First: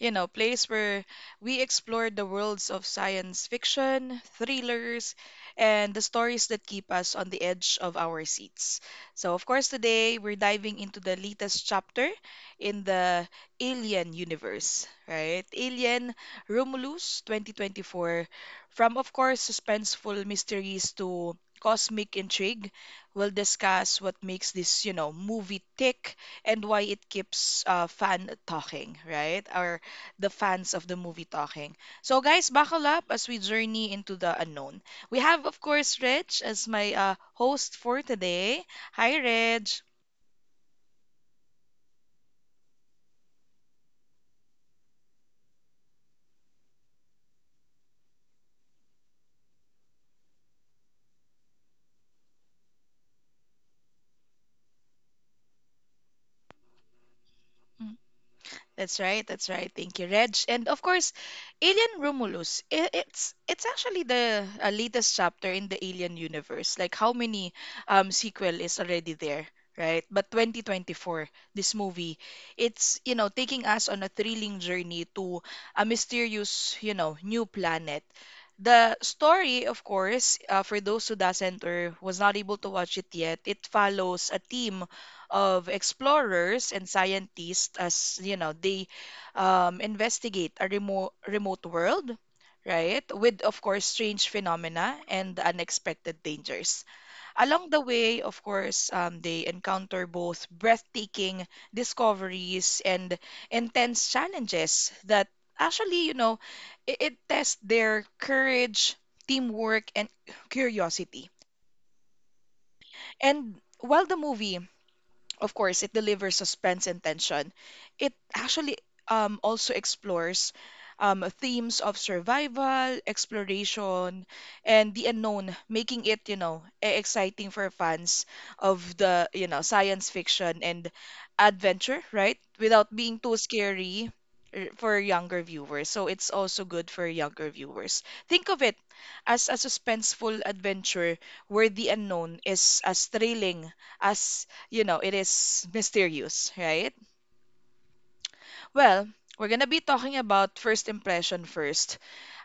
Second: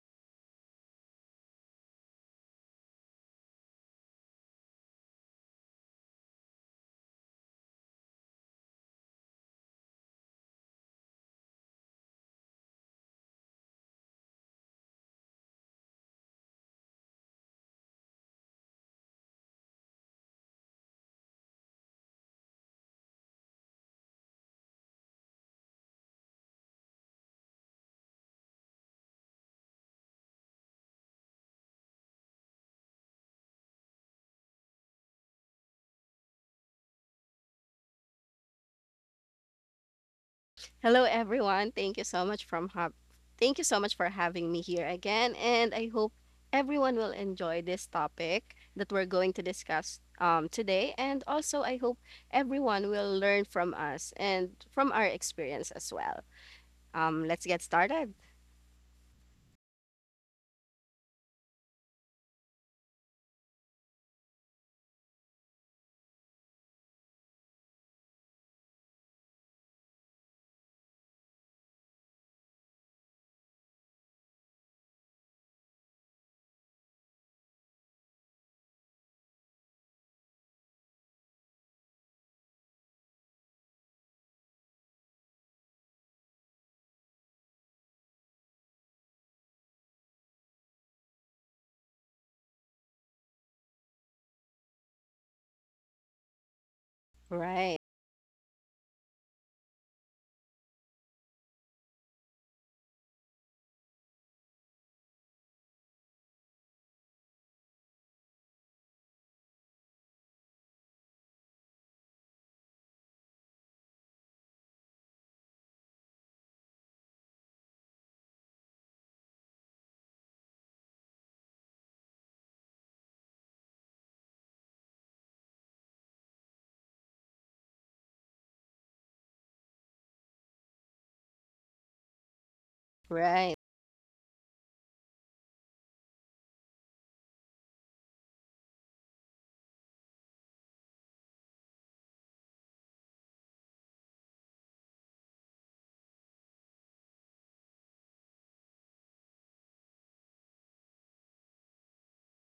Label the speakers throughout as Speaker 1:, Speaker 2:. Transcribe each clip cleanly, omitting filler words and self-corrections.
Speaker 1: you know place where we explore the worlds of science fiction, thrillers, and the stories that keep us on the edge of our seats. So of course today we're diving into the latest chapter in the Alien universe, right? Alien Romulus 2024, from of course suspenseful mysteries to cosmic intrigue. We'll discuss what makes this, you know, movie tick and why it keeps fan talking, right? Or the fans of the movie talking. So, guys, buckle up as we journey into the unknown. We have, of course, Reg as my host for today. Hi, Reg.
Speaker 2: Hello everyone. Thank you so much from hub. Thank you so much for having me here again, and I hope everyone will enjoy this topic that we're going to discuss today, and also I hope everyone will learn from us and from our experience as well. Let's get started.
Speaker 1: That's right. That's right. Thank you, Reg. And of course, Alien Romulus. It's actually the latest chapter in the Alien universe. Like how many sequel is already there, right? But 2024, this movie, it's taking us on a thrilling journey to a mysterious new planet. The story, of course, for those who doesn't or was not able to watch it yet, it follows a team of explorers and scientists as they investigate a remote world, right, with of course strange phenomena and unexpected dangers along
Speaker 2: Right.
Speaker 1: the way. Of course, they encounter both breathtaking discoveries and intense challenges that actually you know it, it tests their courage, teamwork, and curiosity. And while the movie, of course, it delivers suspense and tension. It actually also explores themes of survival, exploration, and the unknown, making it exciting for fans of the science fiction and adventure, right? Without being too
Speaker 2: Right.
Speaker 1: scary for younger viewers. So it's also good for younger viewers. Think of it as a suspenseful adventure where the unknown is as thrilling as, it is mysterious, right? Well, we're gonna be talking about first impression first.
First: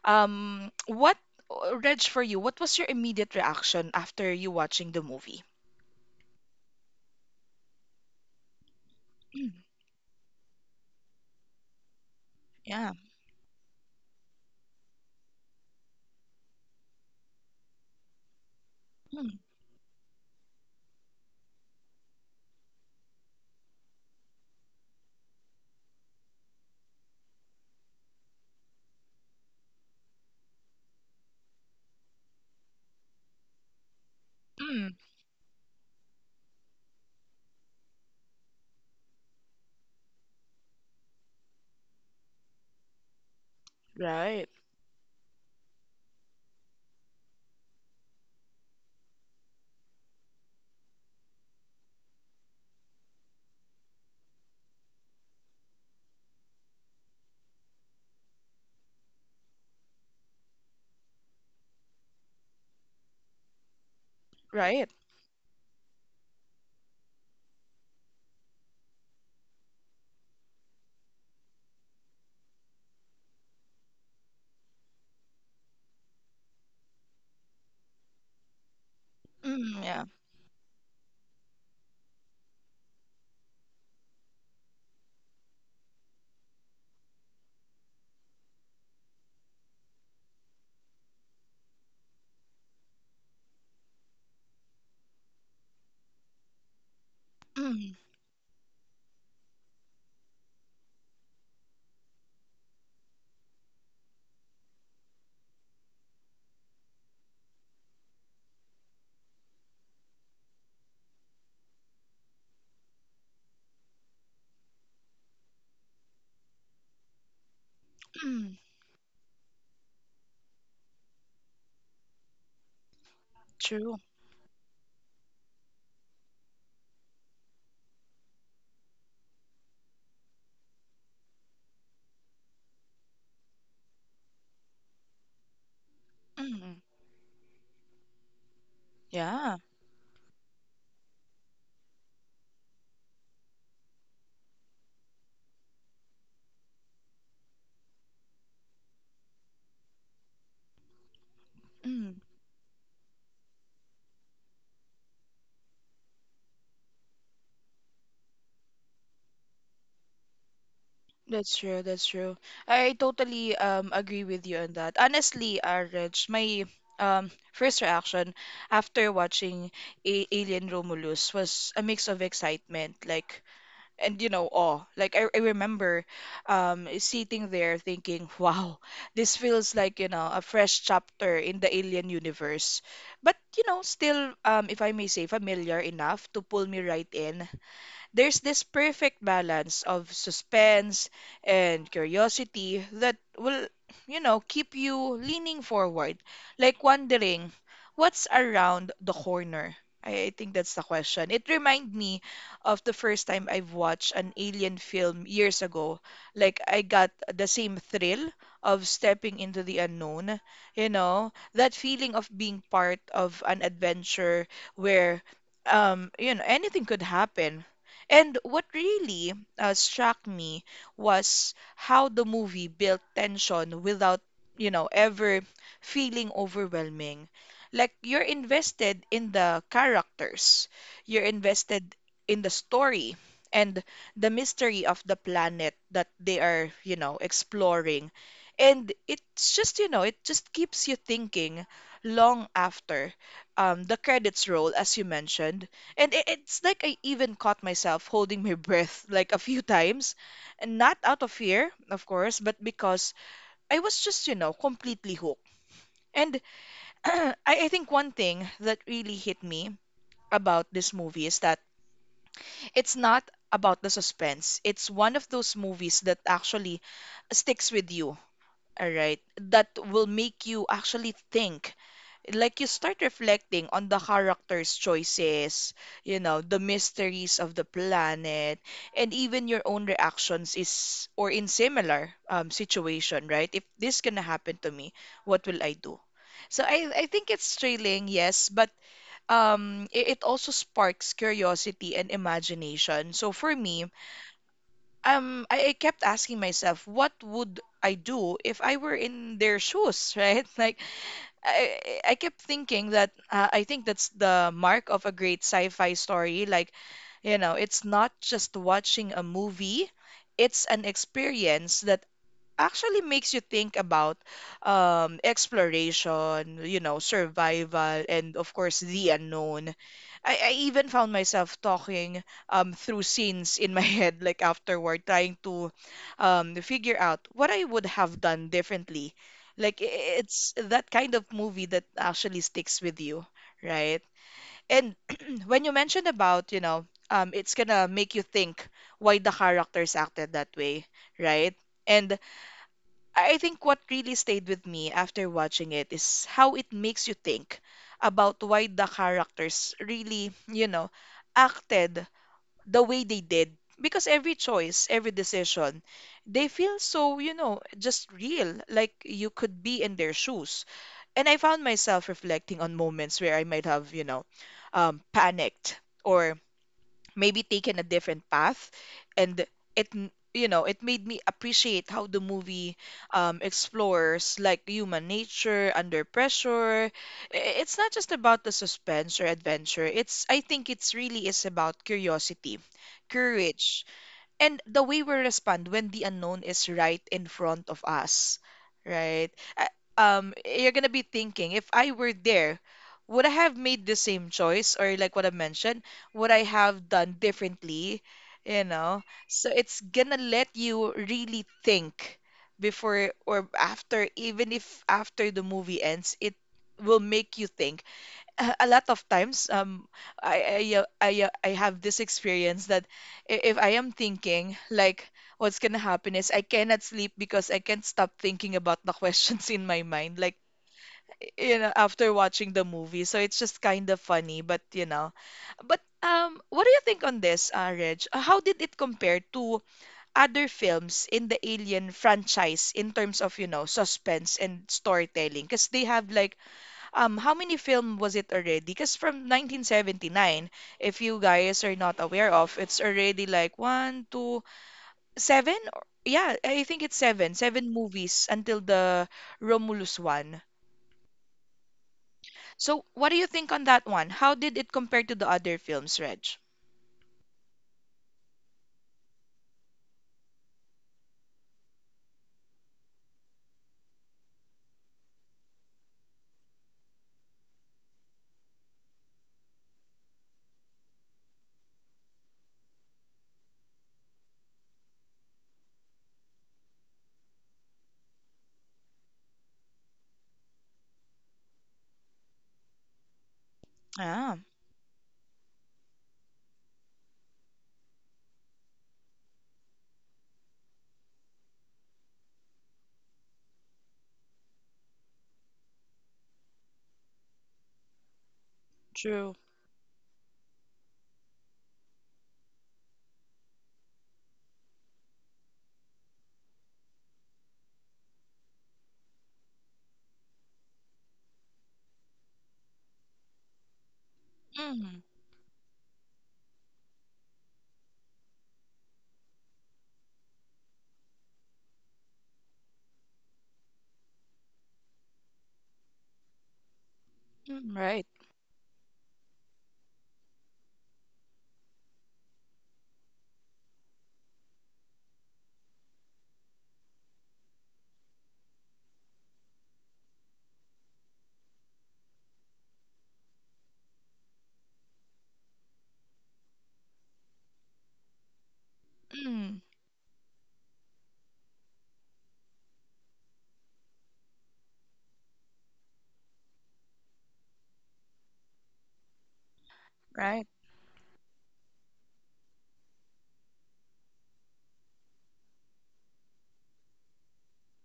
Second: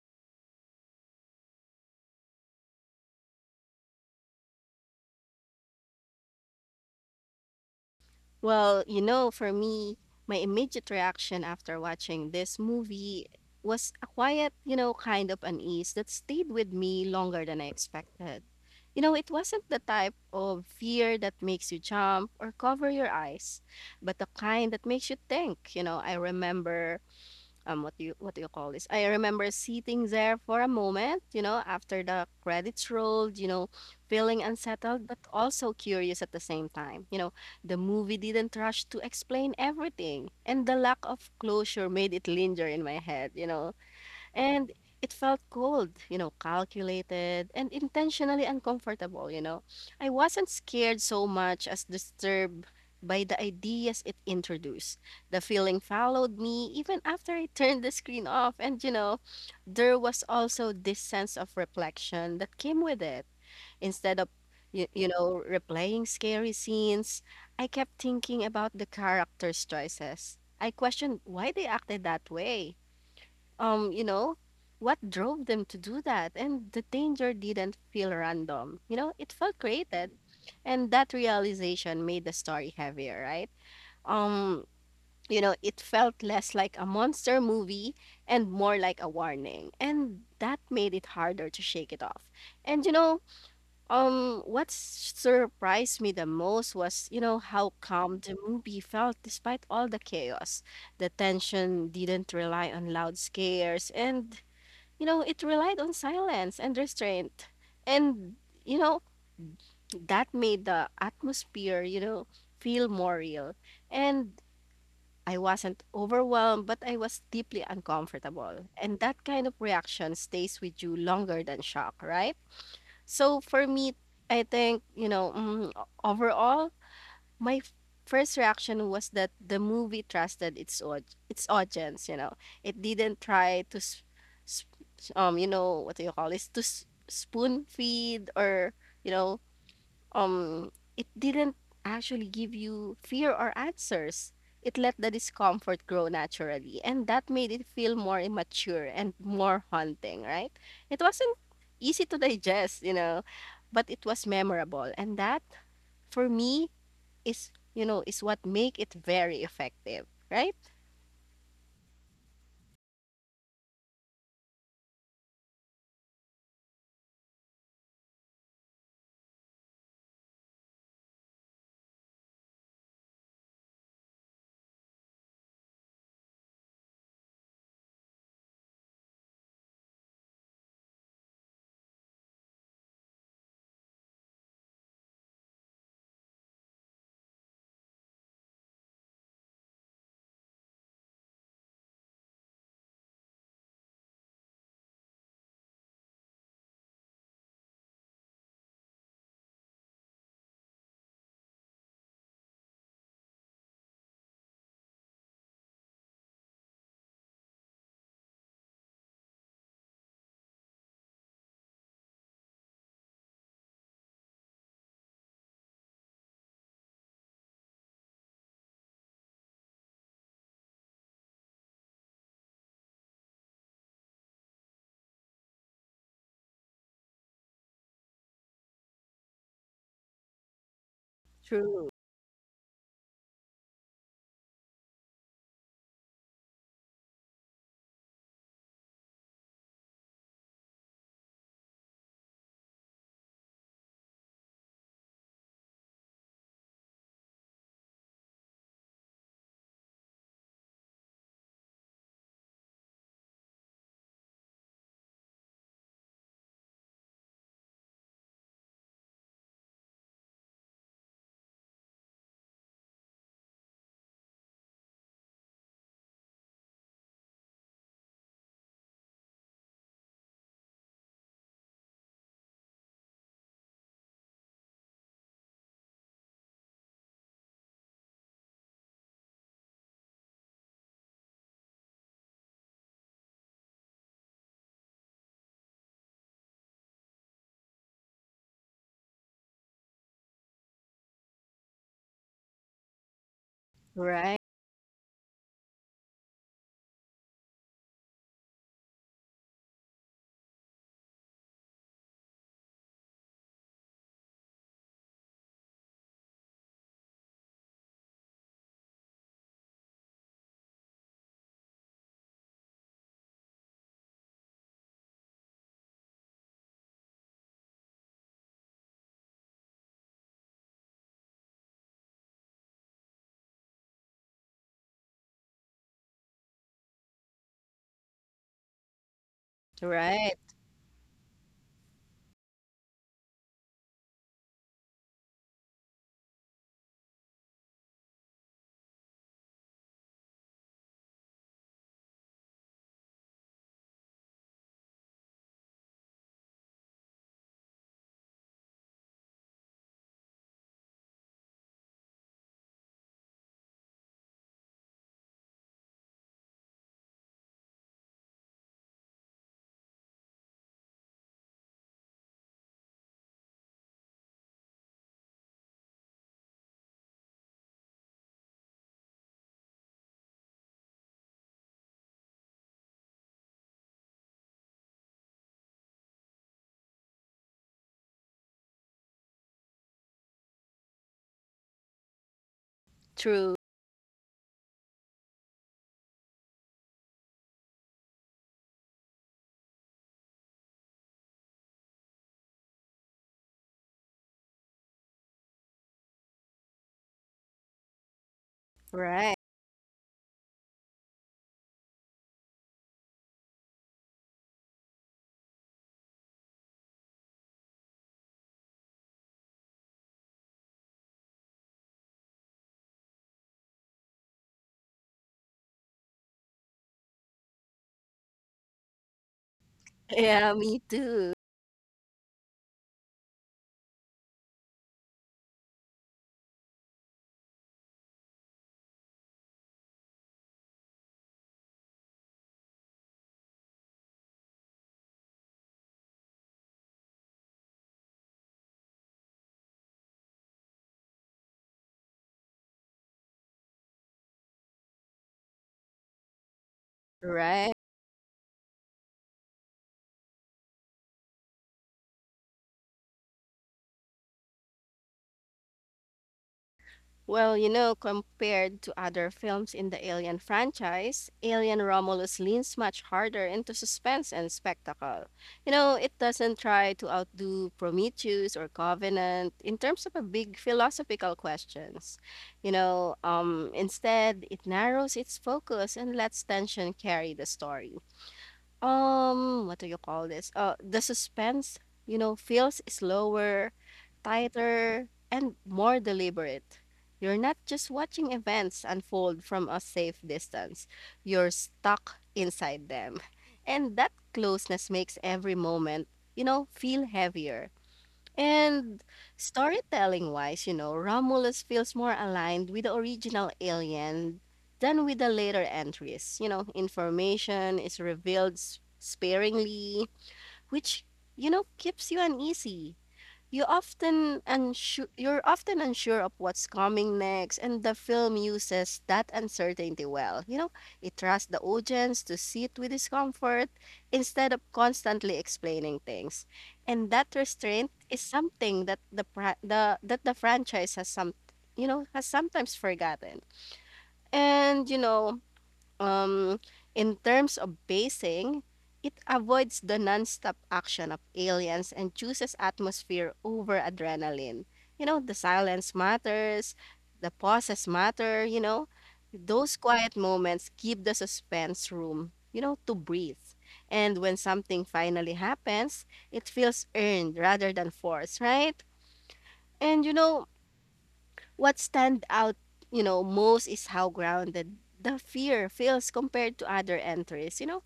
Speaker 1: Um, what, Reg, for you, what was your immediate reaction after you watching the movie?
Speaker 2: Well, you know, for
Speaker 1: Mm,
Speaker 2: me, my immediate reaction after watching this
Speaker 1: yeah.
Speaker 2: movie was a quiet, you know, kind of unease that stayed with me longer than I expected. You know, it
Speaker 1: Mm,
Speaker 2: wasn't the type of fear that makes you jump or cover your eyes, but the kind that makes you think. You know, I remember, what do you call this? I remember sitting there for a moment, you know, after the credits rolled, you know, feeling
Speaker 1: mm,
Speaker 2: unsettled but also curious at the same time. You know, the movie didn't rush to explain everything, and the lack of closure made it linger in my head, you know,
Speaker 1: right.
Speaker 2: and it felt cold, you know, calculated and intentionally uncomfortable, you know. I wasn't scared so much as disturbed by the ideas it introduced. The feeling followed me even after I turned the screen off. And, you know, there was also this sense of reflection that came with it. Instead of,
Speaker 1: Right.
Speaker 2: replaying scary scenes, I kept thinking about the characters' choices. I questioned why they acted that way, you know, what drove them to do that. And the danger didn't feel random. You know, it felt
Speaker 1: Yeah.
Speaker 2: created. And that realization made the story heavier, right? Um, you know, it felt less like a monster movie and more like a warning. And that made it harder to shake it off. And you know, what surprised me the most was, you know, how
Speaker 1: Mm,
Speaker 2: calm the movie felt despite all the chaos. The tension didn't rely on loud scares, and you know, it relied on silence and restraint. And, you know, that made the atmosphere, you know, feel more real. And I wasn't overwhelmed, but I was deeply
Speaker 1: mm,
Speaker 2: uncomfortable. And that kind of reaction stays with you longer than shock, right? So for me,
Speaker 1: true.
Speaker 2: I think, you know, overall, my first reaction was that the movie trusted its audience. You know, it didn't try to, s- s- you know, what do you call this? To
Speaker 1: Mm,
Speaker 2: s- spoon feed, or you know,
Speaker 1: yeah.
Speaker 2: um, it didn't actually give you fear or answers. It let the discomfort grow naturally, and that made it feel more immature and more haunting. Right? It wasn't easy
Speaker 1: Mm.
Speaker 2: to digest, you know, but it was memorable, and that for me is, you know, is what make it very effective, right?
Speaker 1: That's true. That's true. I totally agree with you on that. Honestly, Reg, my first reaction after watching A Alien Romulus was a mix of excitement, like, and you know, awe. Like I remember sitting there thinking, wow, this feels like, you know, a fresh chapter in the Alien universe. But you know, still, if I may say, familiar enough to pull me right in. There's this perfect balance of suspense and curiosity that will, you know, keep you leaning forward, like wondering what's around the corner. I think that's the question. It reminded me of the first time I've watched an alien film years ago. Like I got the same thrill of stepping into the unknown, you know, that feeling of being part of an adventure where anything could happen. And what really struck me was how the movie built tension without, you know, ever feeling overwhelming. Like you're invested in the characters, you're
Speaker 2: True.
Speaker 1: invested in the story and the mystery of the planet that they are, you know, exploring. And it's just, you know, it just keeps you thinking long after the credits roll, as you mentioned. And it's like I even caught myself holding my breath like a few times, and not out of fear, of course, but because I was just, you know, completely hooked. And I think one thing that really hit me about this movie is that it's not about the suspense. It's one of those movies that actually sticks with you, all right? That will make you actually think. Like you start reflecting on the characters' choices, you know, the mysteries of the planet, and even your own reactions is or in similar situation, right? If this gonna happen to me, what will I do? So I think it's thrilling, yes, but it also sparks curiosity and imagination. So for me,
Speaker 2: Right.
Speaker 1: I kept asking myself, what would I do if I were in their shoes, right? Like, I kept thinking that I think that's the mark of a great sci-fi story. Like, you know, it's not just watching a movie, it's an experience that actually makes you think about exploration, you know, survival, and of course the unknown. I even found myself talking through scenes in my head, like afterward, trying to figure out what I would have done differently. Like i- i-
Speaker 2: Right.
Speaker 1: it's that kind of movie that actually sticks with you, right? And when you mentioned about, it's gonna make you think why the characters acted that way, right? And I think what really stayed with me after watching it is how it makes you think about why the characters really, you know, acted the way they did. Because every choice, every decision, they feel so, you know, just real, like you could be in their shoes. And I found myself reflecting on moments where I might have, panicked or maybe taken a different path. And it n- you know it made me appreciate how the movie explores like human nature under pressure. It's not just about the suspense or adventure. It's, I think it's really is about curiosity,
Speaker 2: True.
Speaker 1: courage, and the way we respond when the unknown is right in front of us, right? Uh, you're gonna be thinking, if I were there, would I have made the same choice? Or like what I mentioned, would I have done differently? You know?
Speaker 2: Right.
Speaker 1: So it's gonna let you really think before or after, even if after the movie ends, it will make you think a lot of times. I I have this experience that if I am thinking like what's gonna happen is I cannot sleep because I can't stop thinking about the questions in my mind, like,
Speaker 2: Yeah, me too.
Speaker 1: you know, after watching the movie. So it's just kind of funny, but you know. But what do you think on this, Reg? How did it compare to other films in the Alien franchise in terms of, you know, suspense and storytelling, because they have like how many film was it already? Because from 1979, if you guys are not aware of, it's already like one, two, seven. Yeah, I think it's seven, seven
Speaker 2: Right.
Speaker 1: movies until the Romulus one. So what do you think on that one? How did it compare to the other films, Reg?
Speaker 2: Well, you know, compared to other films in the Alien franchise, Alien Romulus leans much harder into suspense and spectacle. You know, it doesn't try to outdo Prometheus or Covenant in terms of a big philosophical questions. You know, instead, it narrows its focus and lets tension carry the story. What do you call this? The suspense, you know, feels slower,
Speaker 1: Ah,
Speaker 2: tighter, and more deliberate. You're not just watching events unfold from a safe distance. You're stuck inside them. And that closeness makes every moment, you know, feel heavier. And
Speaker 1: true.
Speaker 2: storytelling wise, you know, Romulus feels more aligned with the original alien than with the later entries. You know, information is revealed sparingly, which, you know, keeps you uneasy. You often
Speaker 1: Mm,
Speaker 2: unsure, you're often unsure of what's coming next, and the film uses that uncertainty well. You know, it trusts the audience to sit with discomfort instead of constantly explaining things, and that restraint
Speaker 1: right.
Speaker 2: is something that the pra- the that the franchise you know, has sometimes forgotten. And you know, um, in terms of basing, it avoids the nonstop action of aliens and chooses atmosphere over adrenaline. You know, the silence matters, the pauses matter, you know.
Speaker 1: Mm,
Speaker 2: Those quiet moments give the suspense room, you know, to breathe. And when something finally happens, it feels earned rather than forced, right? And you know,
Speaker 1: right.
Speaker 2: what stand out, you know, most is how grounded the fear feels compared to other entries. You know,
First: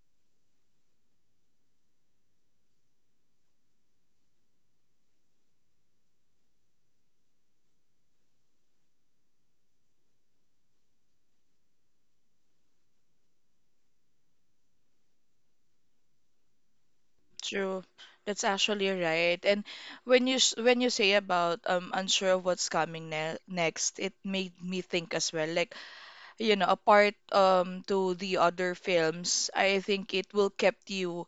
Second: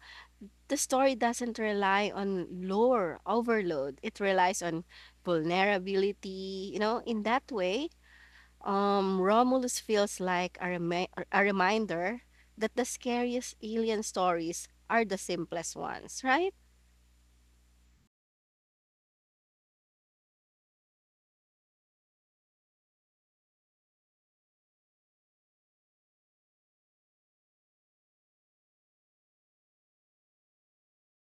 Speaker 2: the story doesn't rely on lore overload. It relies on vulnerability. You know, in that way, Romulus feels like a reminder that the scariest alien stories are the simplest ones, right?
Speaker 1: True. That's actually right. And when you when you say about unsure of what's coming ne next, it made me think as well. Like, you know, apart to the other films, I think it will kept you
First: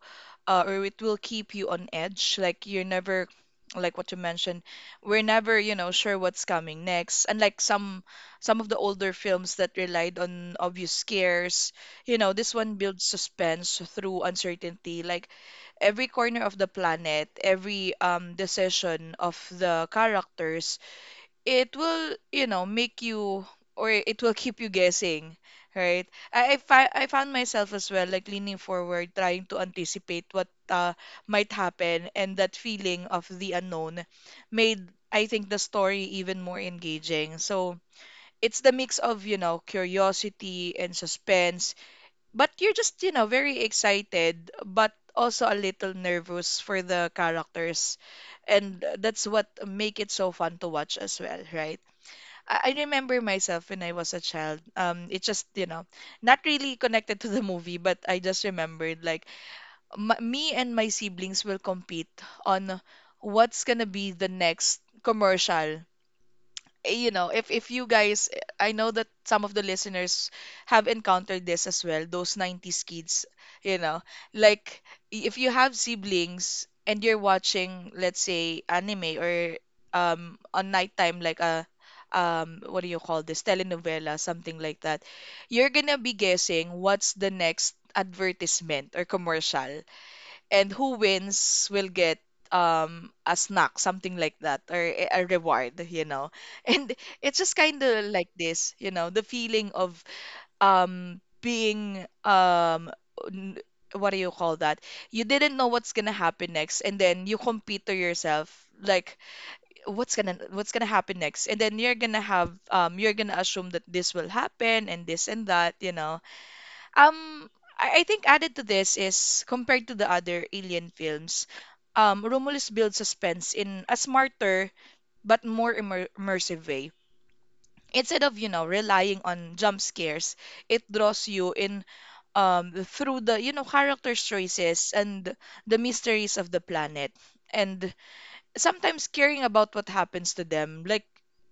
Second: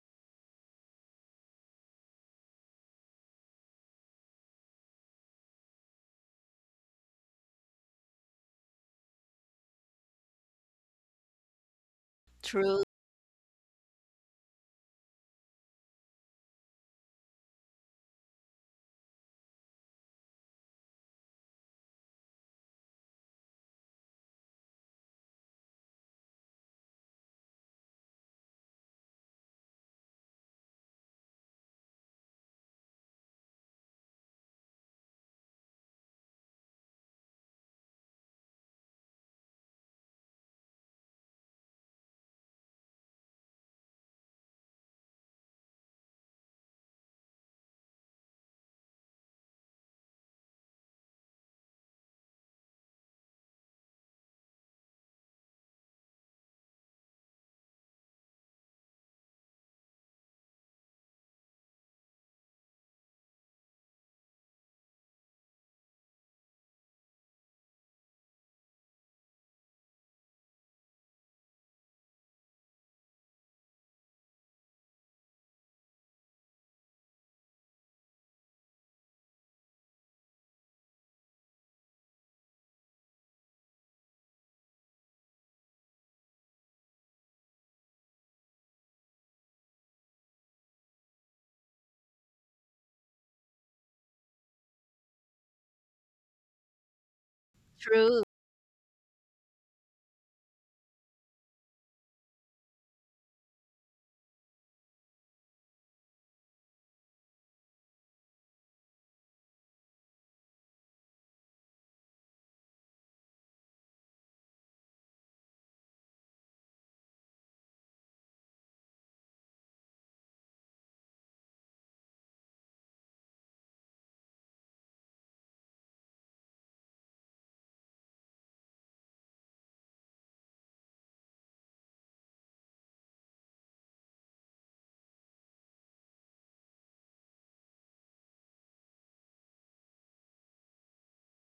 Speaker 1: or it will keep you on edge. Like you're never, like what you mentioned, we're never, you know, sure what's coming next. Unlike some of the older films that relied on obvious scares, you know, this one
Speaker 2: True,
Speaker 1: builds suspense through uncertainty. Like every corner of the planet, every decision of the characters, it will, you know, make you or it will keep you guessing, right? I found myself as well like leaning forward, trying to anticipate what might happen, and that feeling of the unknown made I think the story even more engaging. So it's the mix of, you know, curiosity and suspense, but you're just, you know, very excited, but also a little nervous for the characters. And that's what make it so fun to watch as well, right? I remember myself when I was a child. It just, you know, not really connected to the movie, but I just remembered like m me and my siblings will compete on what's gonna be the next commercial. You know, if you guys, I know that some of the listeners have encountered this as well, those 90s kids, you know, like if you have siblings and you're watching, let's say, anime or on nighttime like a what do you call this telenovela, something like that, you're gonna be guessing what's the next advertisement or commercial, and who wins will get a snack, something like that, or a reward, you know. And it's just kind of
Speaker 2: true,
Speaker 1: like this, you know, the feeling of being n- what do you call that you didn't know what's gonna happen next, and then you compete to yourself like what's gonna happen next, and then you're gonna have you're gonna assume that this will happen and this and that, you know. um, I think added to this is, compared to the other alien films, Romulus builds suspense in a smarter but more immersive way. Instead of, you know, relying on jump scares, it draws you in through the, you know, characters' choices and the mysteries of the planet. And sometimes caring about what happens to them, like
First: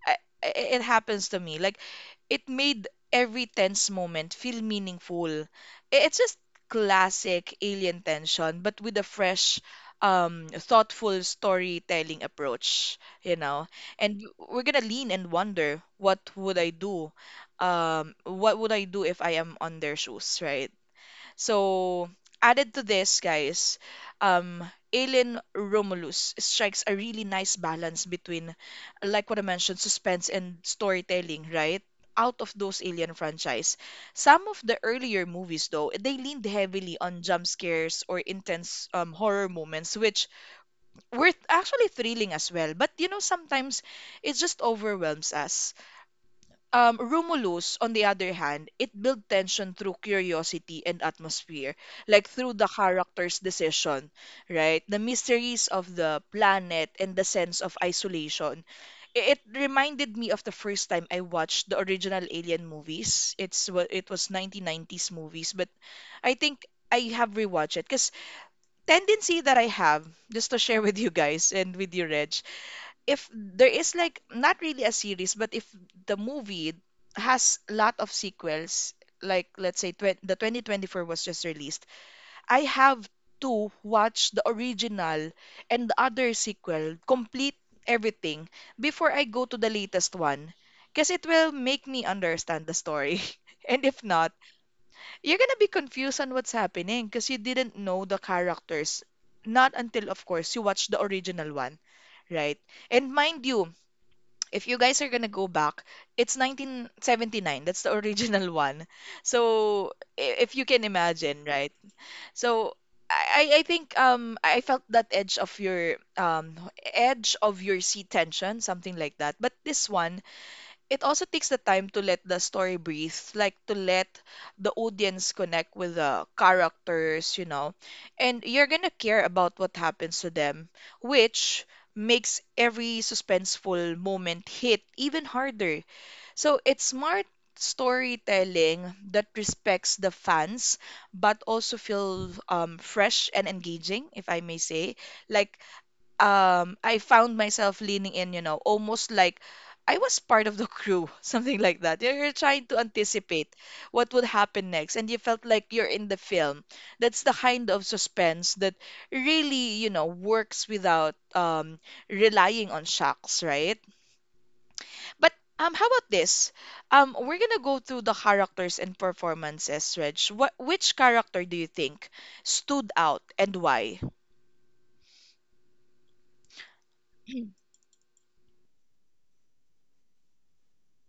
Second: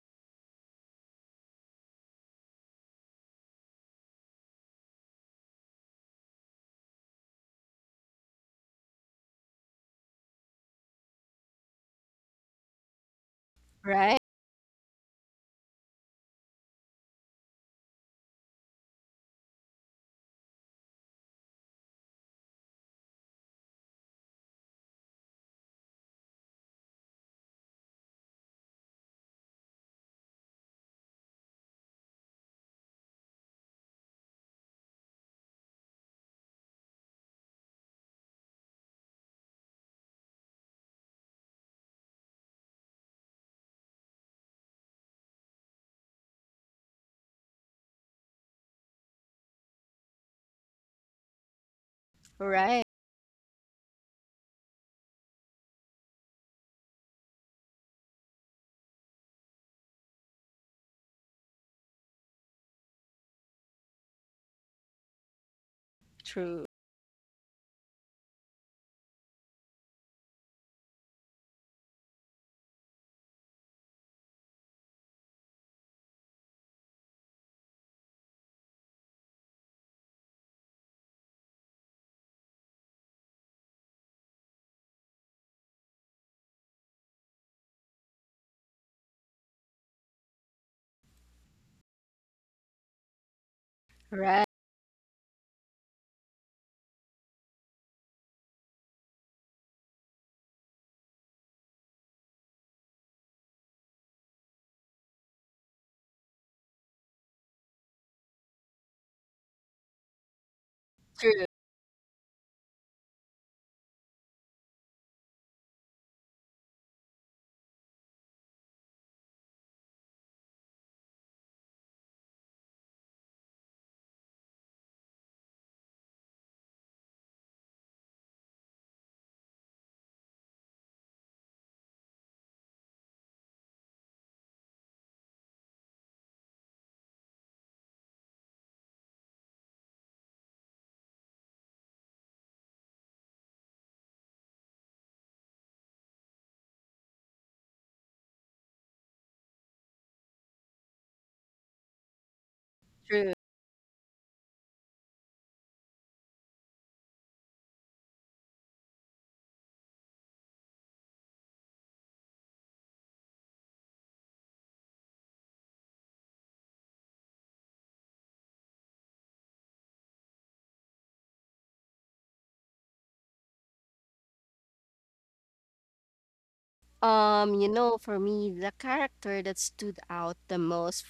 Speaker 1: I, it happens to me, like it made every tense moment feel meaningful. It's just classic alien tension, but with a fresh thoughtful storytelling approach, you know.
Speaker 2: right,
Speaker 1: And we're gonna lean and wonder, what would I do? What would I do if I am on their shoes, right? So, added to this, guys, um, Alien Romulus strikes a really nice balance between, like what I mentioned, suspense and storytelling, right? Out of those Alien franchise. Some of the earlier movies, though, they leaned heavily on jump scares or intense horror moments, which were actually thrilling as well. But you know, sometimes it just overwhelms us. Romulus, on the other hand, it built tension through curiosity and atmosphere, like through the
Speaker 2: right,
Speaker 1: character's decision, right? The mysteries of the planet and the sense of isolation. It reminded me of the first time I watched the original Alien movies. It's it was 1990s movies, but I
Speaker 2: true,
Speaker 1: think I have rewatched it because tendency that I have, just to share with you guys and with you, Reg, if there is like not really a series, but if the movie has a lot of sequels, like let's say tw the 2024 was just released, I have to watch the original and the other sequel, complete everything before I go to the latest one, because it will make me understand the story. And if not,
Speaker 2: right,
Speaker 1: you're gonna be confused on what's happening, because you didn't know the characters. Not until, of course, you watch the original one, right? And mind you, if you guys are gonna go back, it's 1979. That's the original one. So if you can imagine,
Speaker 2: true,
Speaker 1: right? So I think I felt that edge of your seat tension, something like that. But this one, it also takes the time to let the story breathe, like to let the audience connect with the characters, you know, and you're gonna care about what happens to them, which makes every suspenseful moment hit even harder. So it's smart storytelling that respects the fans but also feel fresh and engaging, if I may say. Like I found myself leaning in, you know, almost like I was part of the crew, something like that. You're trying to
Speaker 2: true.
Speaker 1: anticipate what would happen next, and you felt like you're in the film. That's the kind of suspense that really, you know, works without relying on shocks, right? But how about this? We're gonna go through the characters and performances, Reg. What, which character do you think stood out and why?
Speaker 2: You know, for me, the character that stood out the most,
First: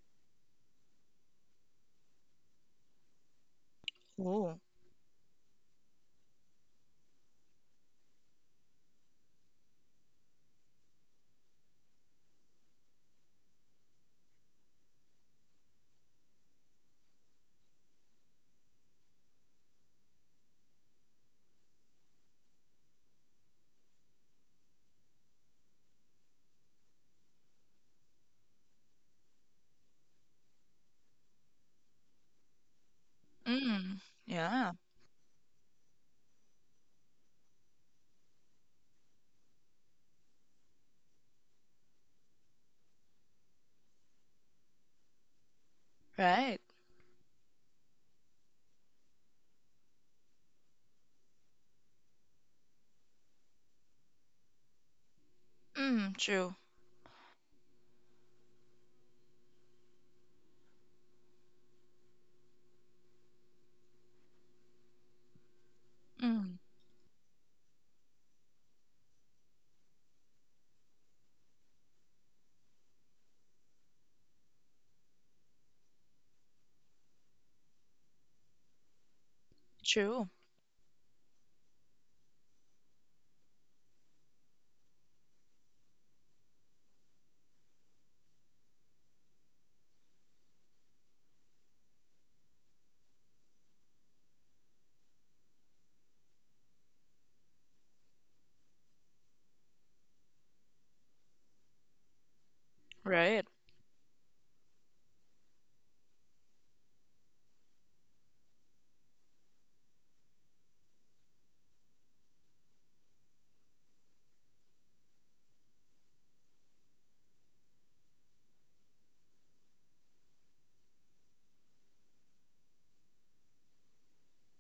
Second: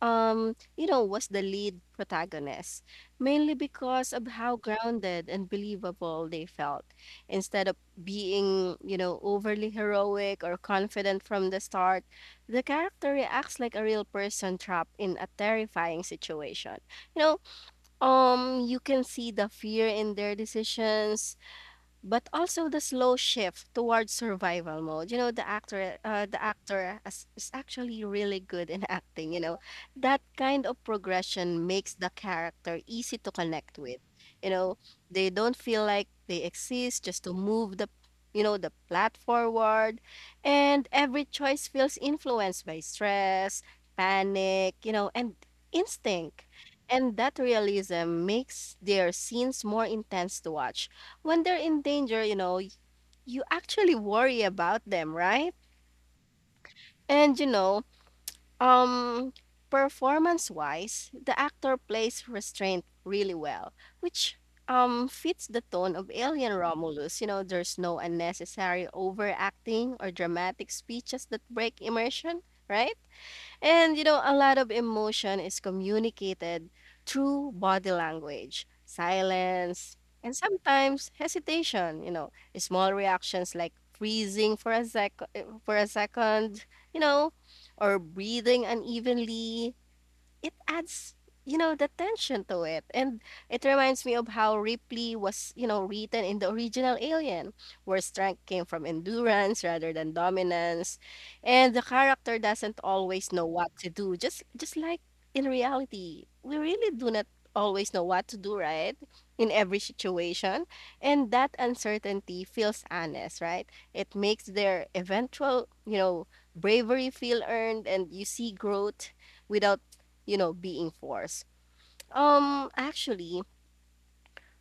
Speaker 2: you know, was the lead protagonist, mainly because of how
Speaker 1: Oh,
Speaker 2: grounded and believable they felt. Instead of being, you know, overly heroic or confident from the start, the character reacts like a real person trapped in a terrifying situation. You know, you can see the fear in their decisions, but also the slow shift towards survival mode. You know, the actor is actually really good in acting. You know, that kind of progression makes the character easy to connect with.
Speaker 1: mm,
Speaker 2: You
Speaker 1: yeah.
Speaker 2: know, they don't feel like they exist just to move the, you know, the plot forward, and every choice feels influenced by stress, panic, you know, and instinct.
Speaker 1: Right.
Speaker 2: And that realism makes their scenes more intense to watch when they're in danger, you know, you actually worry about them, right?
Speaker 1: Mm, true.
Speaker 2: And you know, um performance-wise, the actor plays restraint really well, which fits the tone of Alien
Speaker 1: Mm,
Speaker 2: Romulus. You know, there's no unnecessary overacting or dramatic speeches that break immersion, right? And you know, a lot of emotion is communicated through body language, silence,
Speaker 1: true.
Speaker 2: and sometimes hesitation, you know, small reactions like freezing for a second, you know, or breathing unevenly. It adds, you know, the tension to it, and it reminds me of how Ripley was, you know, written in the original alien, where strength came from endurance rather than dominance. And the character doesn't always know
Speaker 1: Right.
Speaker 2: what to do, just like in reality, we really do not always know what to do, right, in every situation. And that uncertainty feels honest, right? It makes their eventual, you know, bravery feel earned, and you see growth without, you know, being forced. Actually,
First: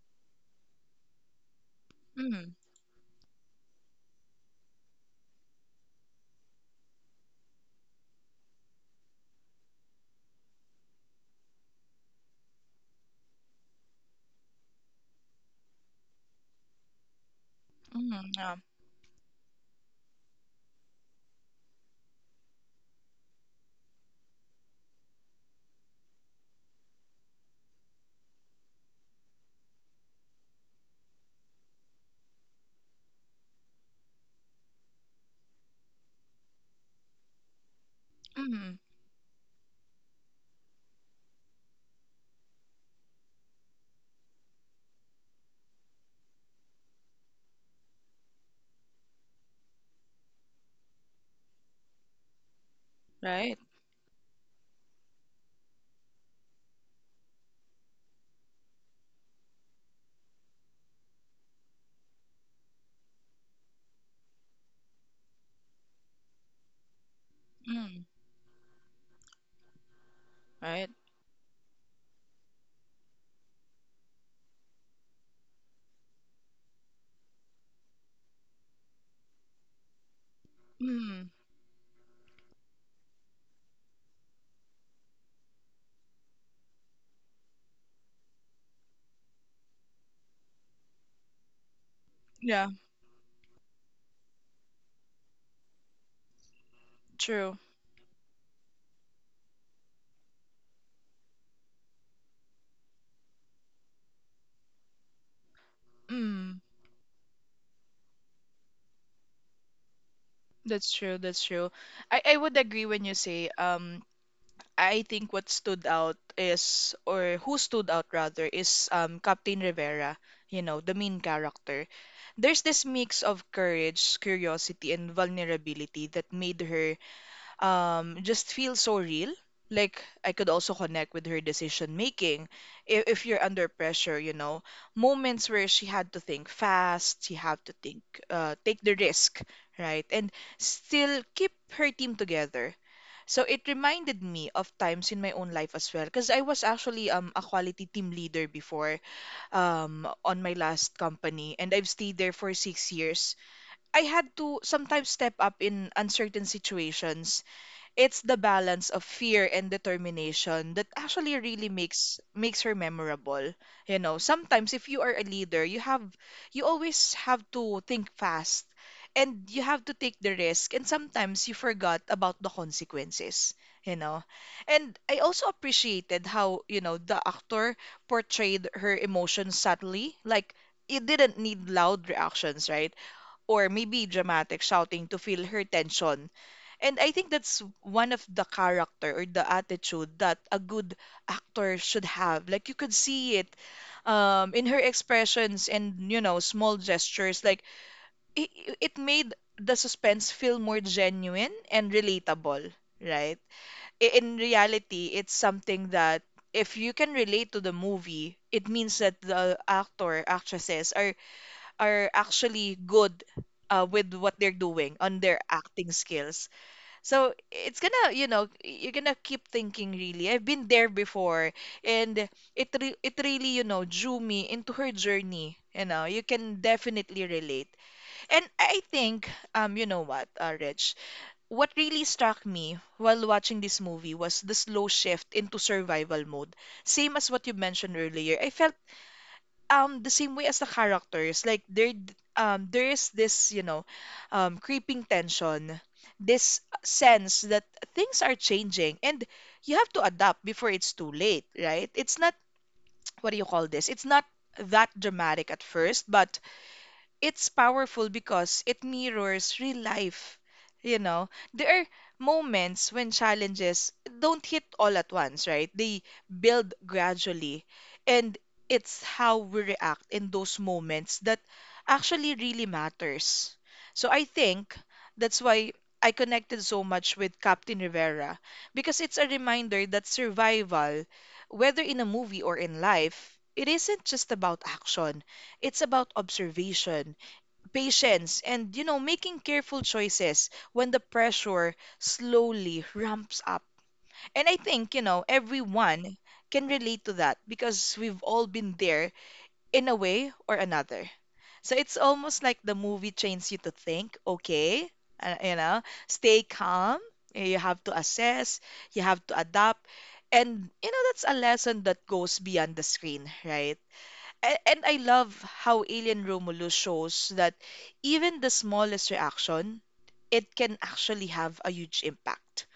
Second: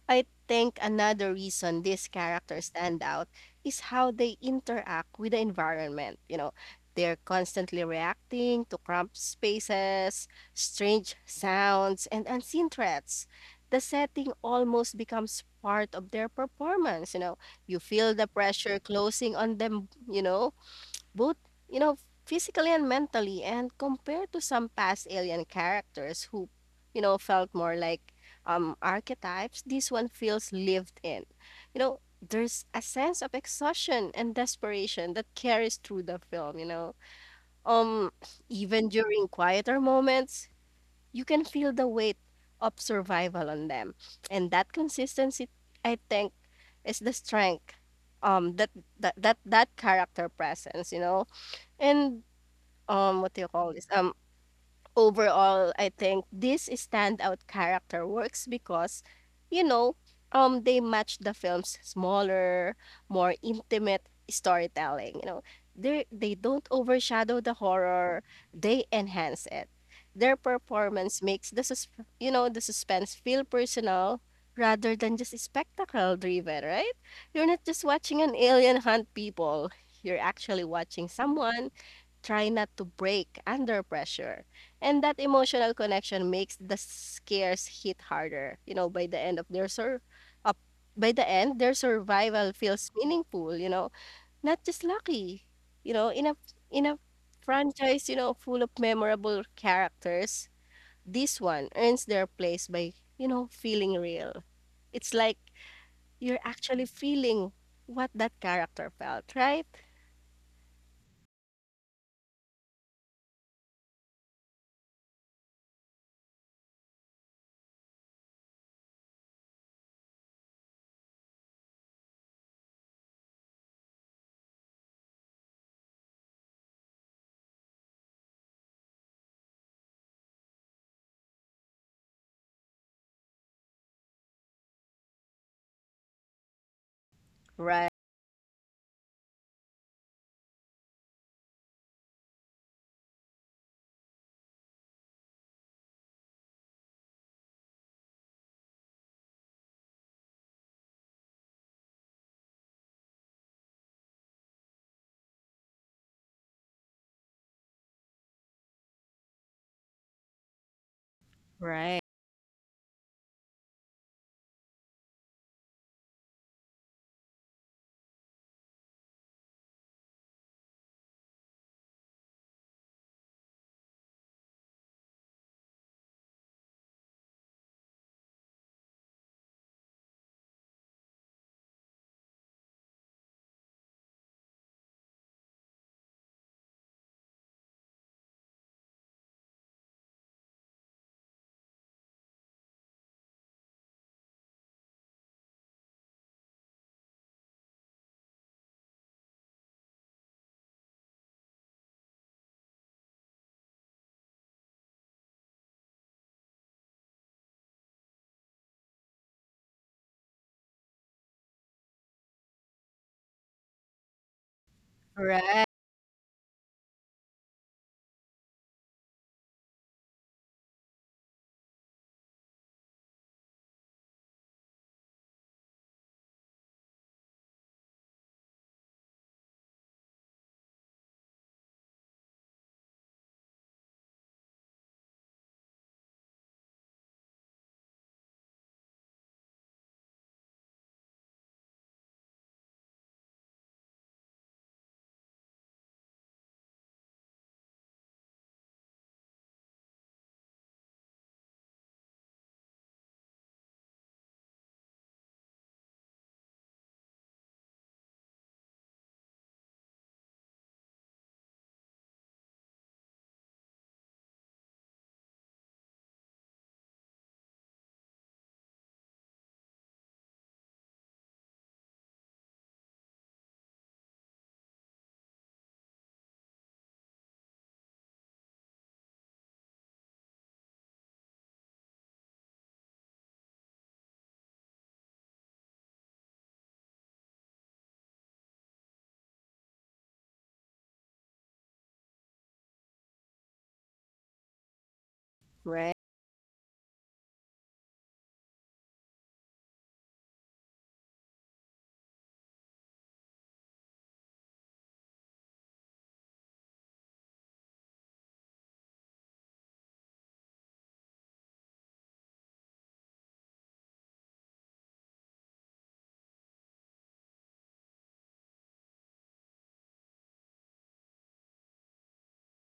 Speaker 2: I think another reason these
Speaker 1: Mm,
Speaker 2: characters stand out is how they interact with the environment. You know, they're constantly reacting to cramped spaces, strange sounds, and unseen threats. The setting almost becomes part of their performance. You know, you feel
Speaker 1: mm,
Speaker 2: the
Speaker 1: yeah.
Speaker 2: pressure closing on them, you know, both, you know, physically and mentally, and compared to some past alien characters who, you know, felt more like archetypes, this one feels lived in. You know, there's a sense of exhaustion and desperation that carries through the film, you know. Um,
Speaker 1: Mm,
Speaker 2: even during quieter moments, you can feel the weight of survival on them. And that consistency, I think, is the strength that that character presence, you know. And, what do you
Speaker 1: right.
Speaker 2: call this? Overall, I think this standout character works because, you know, they match the film's smaller, more intimate storytelling. You know, they don't overshadow the
Speaker 1: Mm,
Speaker 2: horror; they enhance it. Their
Speaker 1: right.
Speaker 2: performance makes you know, the suspense feel personal rather than just spectacle driven. Right? You're not just watching an alien hunt people; you're actually watching
Speaker 1: Mm,
Speaker 2: someone try not to break under pressure. And that emotional connection makes the scares hit harder. You know, up by the end, their survival
Speaker 1: yeah.
Speaker 2: feels meaningful, you know, not just lucky. You know, in a
Speaker 1: True.
Speaker 2: franchise, you know, full of memorable characters, this one earns their place by, you know, feeling real. It's like you're
Speaker 1: Mm,
Speaker 2: actually feeling what that character felt, right?
Speaker 1: that's true. That's true. I would agree when you say, I think what stood out is, or who stood out rather, is Captain Rivera, you know, the main character. There's this mix of courage, curiosity, and vulnerability that made her just feels so real, like I could also connect with her decision making. If you're under pressure, you know, moments where she had to think fast, she had to
Speaker 2: Right.
Speaker 1: think, take the risk, right, and still keep her team together. So it reminded me of times in my own life as well, because I was actually a quality team leader before, on my last company, and I've stayed there for 6 years. I had to sometimes step up in uncertain situations. It's the balance of fear and determination that actually really
Speaker 2: Right.
Speaker 1: makes her memorable. You know, sometimes if you are a leader, you have, you always have to think fast, and you have to take the risk, and sometimes you forgot about the consequences, you know. And I also appreciated how, you know, the actor portrayed her emotions subtly, like it didn't need loud reactions, right? Or maybe dramatic shouting to feel her tension. And I think that's one of the character or the attitude that a good actor should have. Like, you could see it in her expressions and, you know, small gestures. Like, it, it made the suspense feel more genuine and relatable, right? In reality, it's something that if you can relate to the movie, it means that the actor actresses are actually good with what they're doing on their
Speaker 2: Right.
Speaker 1: acting skills. So it's gonna, you know, you're gonna keep thinking, really, I've been there before, and it really, you know, drew me into her journey. You know, you can definitely relate. And I think, you know what, Reg, what really struck me while watching this movie was the slow shift into survival mode. Same as what you mentioned earlier. I felt the same way as the characters, like there is this, you know, creeping tension, this sense that things are changing, and you have to adapt before it's too late, right? It's not, what do you call this, it's not that dramatic at first, but it's powerful because it mirrors real life. You know, there are moments when challenges don't hit all at once, right? They build gradually. And it's how we react in those moments that actually really matters. So I think that's why I connected so much with Captain Rivera, because it's a reminder that survival, whether in a movie or in life, it isn't just about action. It's about observation, patience, and, you know, making careful choices when the pressure slowly ramps up. And I think, you know,
Speaker 2: Right.
Speaker 1: everyone can relate to that, because we've all been there in a way or another. So it's almost like the movie trains you to think, okay, you know, stay calm, you have to assess, you have to adapt, and, you know, that's a lesson that goes beyond the screen, right? And I love how Alien Romulus shows that even the smallest reaction, it can actually have a huge impact.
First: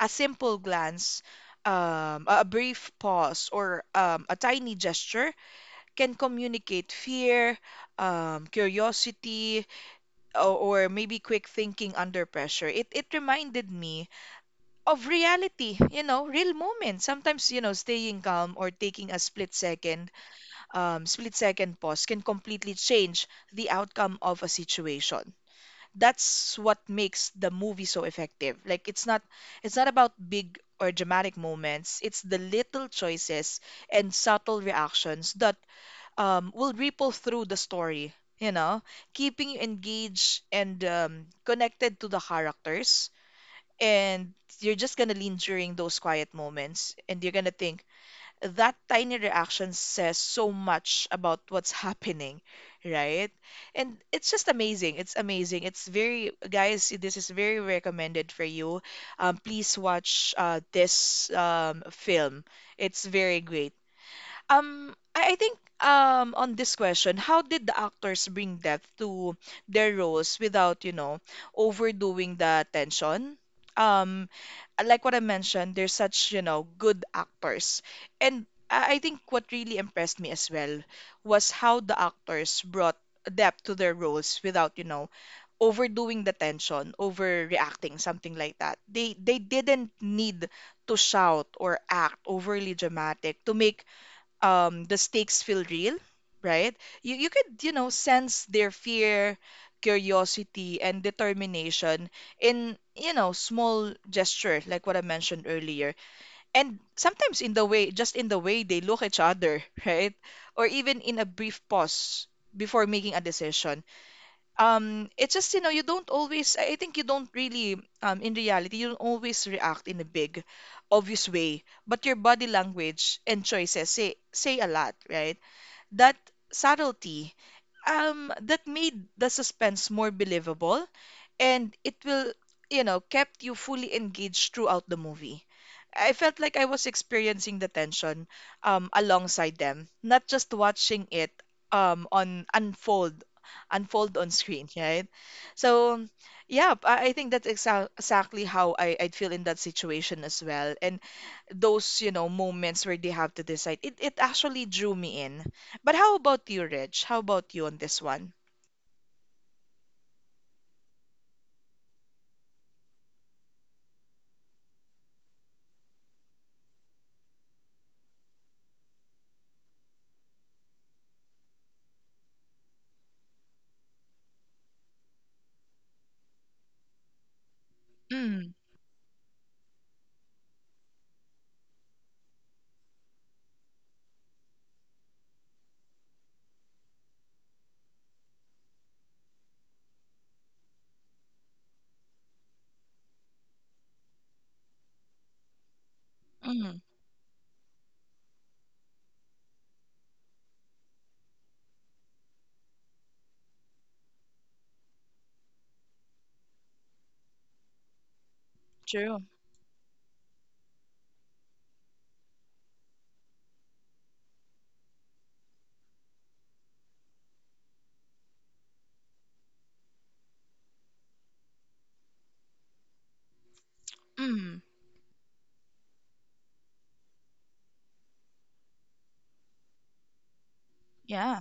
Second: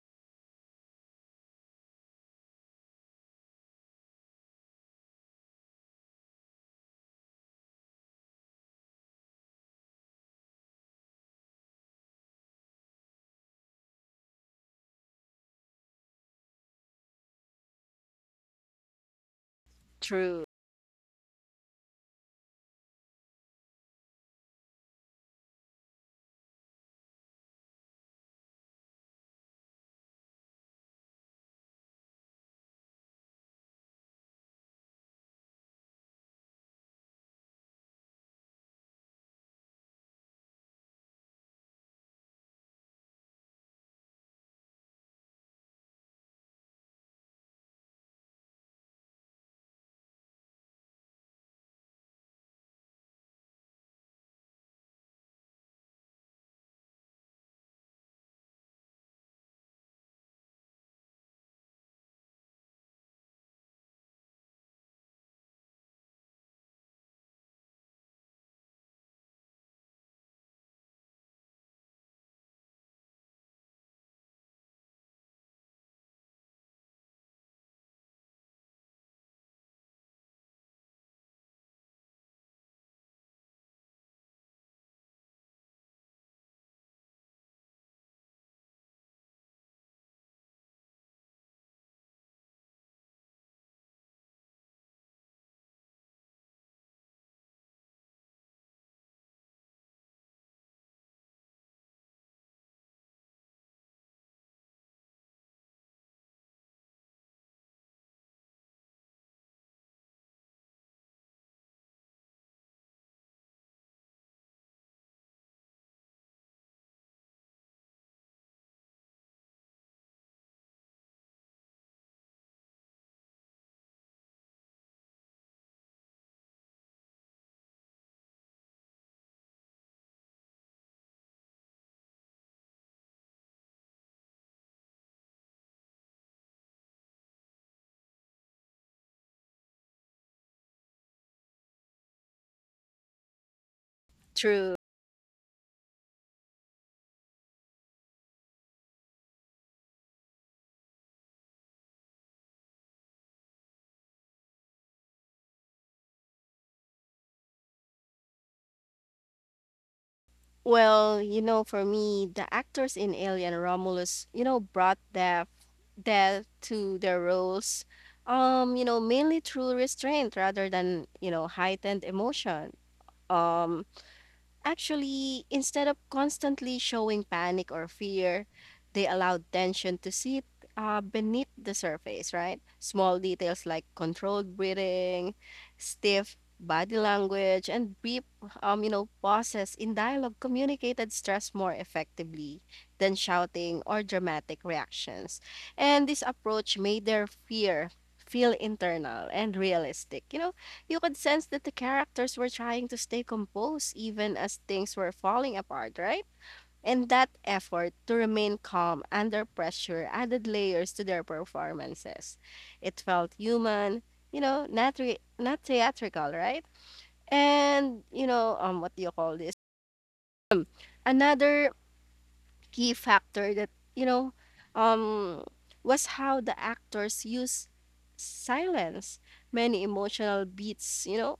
Speaker 1: A simple glance, a brief pause, or a tiny gesture can communicate fear, curiosity, or maybe quick thinking under pressure. It reminded me of reality, you know, real moments. Sometimes, you know, staying calm or taking a
Speaker 2: True.
Speaker 1: split second pause can completely change the outcome of a situation. That's what makes the movie so effective. Like, it's not, it's not about big or dramatic moments. It's the little choices and subtle reactions that will ripple through the story. You know, keeping you engaged and connected to the characters. And you're just gonna lean during those quiet moments, and you're gonna think, that tiny reaction says so much about what's happening, right? And it's just amazing. It's amazing. It's very, guys, this is very recommended for you. Please watch this film. It's very great. I think on this question, how did the actors bring depth to their roles without, you know, overdoing the tension? Um, like what I mentioned, they're such, you know, good actors. And I think what really impressed me as well was how the actors brought depth to their roles without, you know, overdoing the tension, overreacting, something like that. They didn't need to shout or act overly dramatic to make the stakes feel real, right? You could, you know, sense their fear, curiosity, and determination in, you know, small gesture, like what I mentioned earlier. And sometimes in the way, just in the way they look each other, right? Or even in a brief pause before making a decision. It's just, you know, you don't always, I think you don't really, in reality, you don't always react in a big obvious way, but your body language and choices say a lot, right? That subtlety, that made the suspense more believable, and it will, you know, kept you fully engaged throughout the movie. I felt like I was experiencing the tension alongside them, not just watching it on unfold unfold on screen,
Speaker 2: True.
Speaker 1: right? So, yeah, I think that's exactly how I, I'd feel in that situation as well. And those, you know, moments where they have to decide, it actually drew me in. But how about you, Rich? How about you on this one?
Speaker 2: Well, you know, for me, the actors in Alien Romulus, you know, brought death to their roles, you know, mainly through restraint rather than, you know, heightened emotion. Um, Actually, instead of constantly showing panic or fear,
Speaker 1: Mm,
Speaker 2: they allowed tension to sit beneath the surface, right? Small details like controlled breathing, stiff body language, and brief, you know, pauses in dialogue communicated stress more effectively than shouting or dramatic reactions. And this approach
Speaker 1: mm,
Speaker 2: made their fear feel internal and realistic. You know, you could sense that the characters were trying to stay composed even as things were falling apart, right? And that effort to remain calm
Speaker 1: true.
Speaker 2: under pressure added layers to their performances. It felt human, you know, not theatrical, right? And you know, what do you call this? another key factor that you know,
Speaker 1: Mm.
Speaker 2: um, was how the actors use silence. Many emotional beats, you
Speaker 1: Yeah,
Speaker 2: know,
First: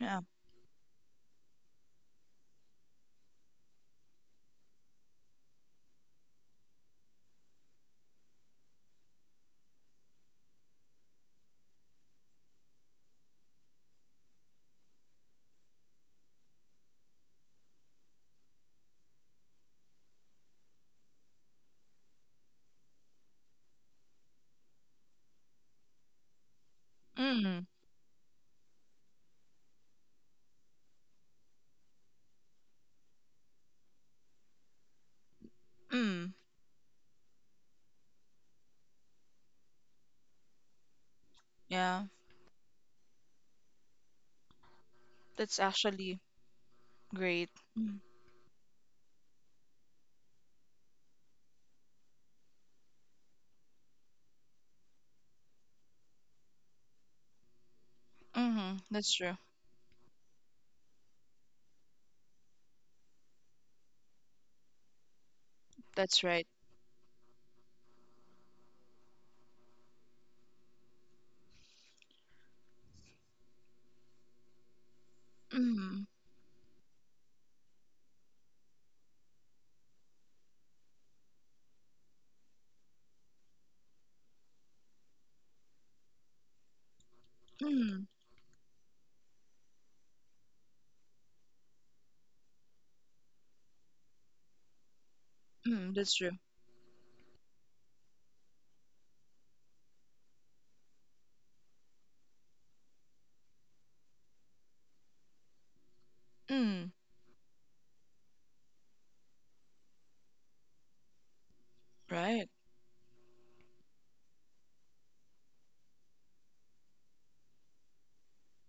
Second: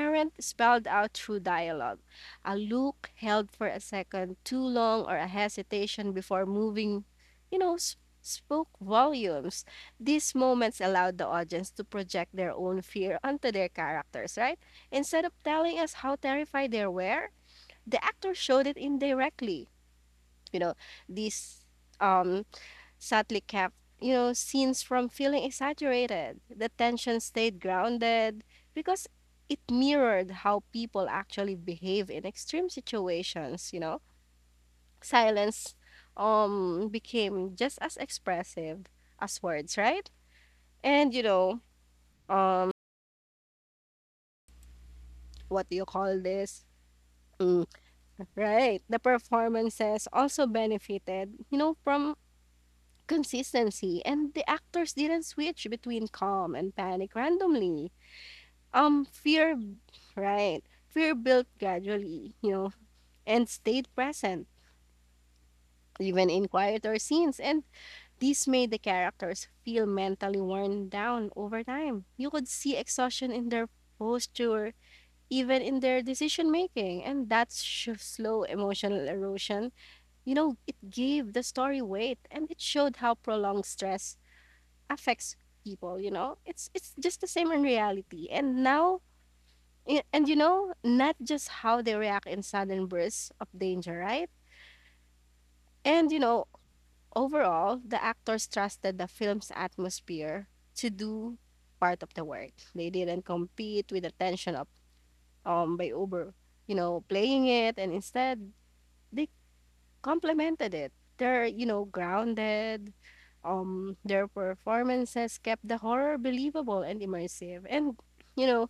Speaker 1: yeah.
Speaker 2: spelled out through dialogue. A look held for a second too long or a hesitation before moving, you know, spoke volumes. These moments allowed the audience to project their own fear onto their characters, right? Instead of telling us how terrified they were, the actor showed it indirectly. You know, these um subtly kept scenes from feeling exaggerated. The tension stayed
Speaker 1: Mm,
Speaker 2: grounded because it mirrored how people actually behave in extreme situations. Silence
Speaker 1: mm,
Speaker 2: became just as expressive as words, right? And
Speaker 1: yeah.
Speaker 2: um
Speaker 1: That's
Speaker 2: what do you call
Speaker 1: actually
Speaker 2: this?
Speaker 1: great.
Speaker 2: Mm,
Speaker 1: Mm,
Speaker 2: right. The performances also benefited from consistency, and the actors didn't switch between calm and panic randomly.
Speaker 1: mm-hmm, that's true.
Speaker 2: Fear, right? Fear built gradually, and stayed present,
Speaker 1: That's
Speaker 2: even
Speaker 1: right.
Speaker 2: in quieter scenes. And this made the characters feel mentally worn down over time. You could see exhaustion in their posture, even in their
Speaker 1: Mm,
Speaker 2: decision making. And that slow emotional erosion, it gave the story weight, and it showed how prolonged stress affects people. It's just the same in
Speaker 1: mm,
Speaker 2: reality. And now, not just how they react in sudden bursts of danger, right?
Speaker 1: mm,
Speaker 2: And
Speaker 1: that's
Speaker 2: you
Speaker 1: true.
Speaker 2: know, Overall, the actors trusted the film's atmosphere to do part of the work. They didn't compete with the tension of by over, you
Speaker 1: Mm,
Speaker 2: know, playing it, and instead they complemented it. They're you know
Speaker 1: right.
Speaker 2: grounded. Their performances kept the horror believable and immersive, and you know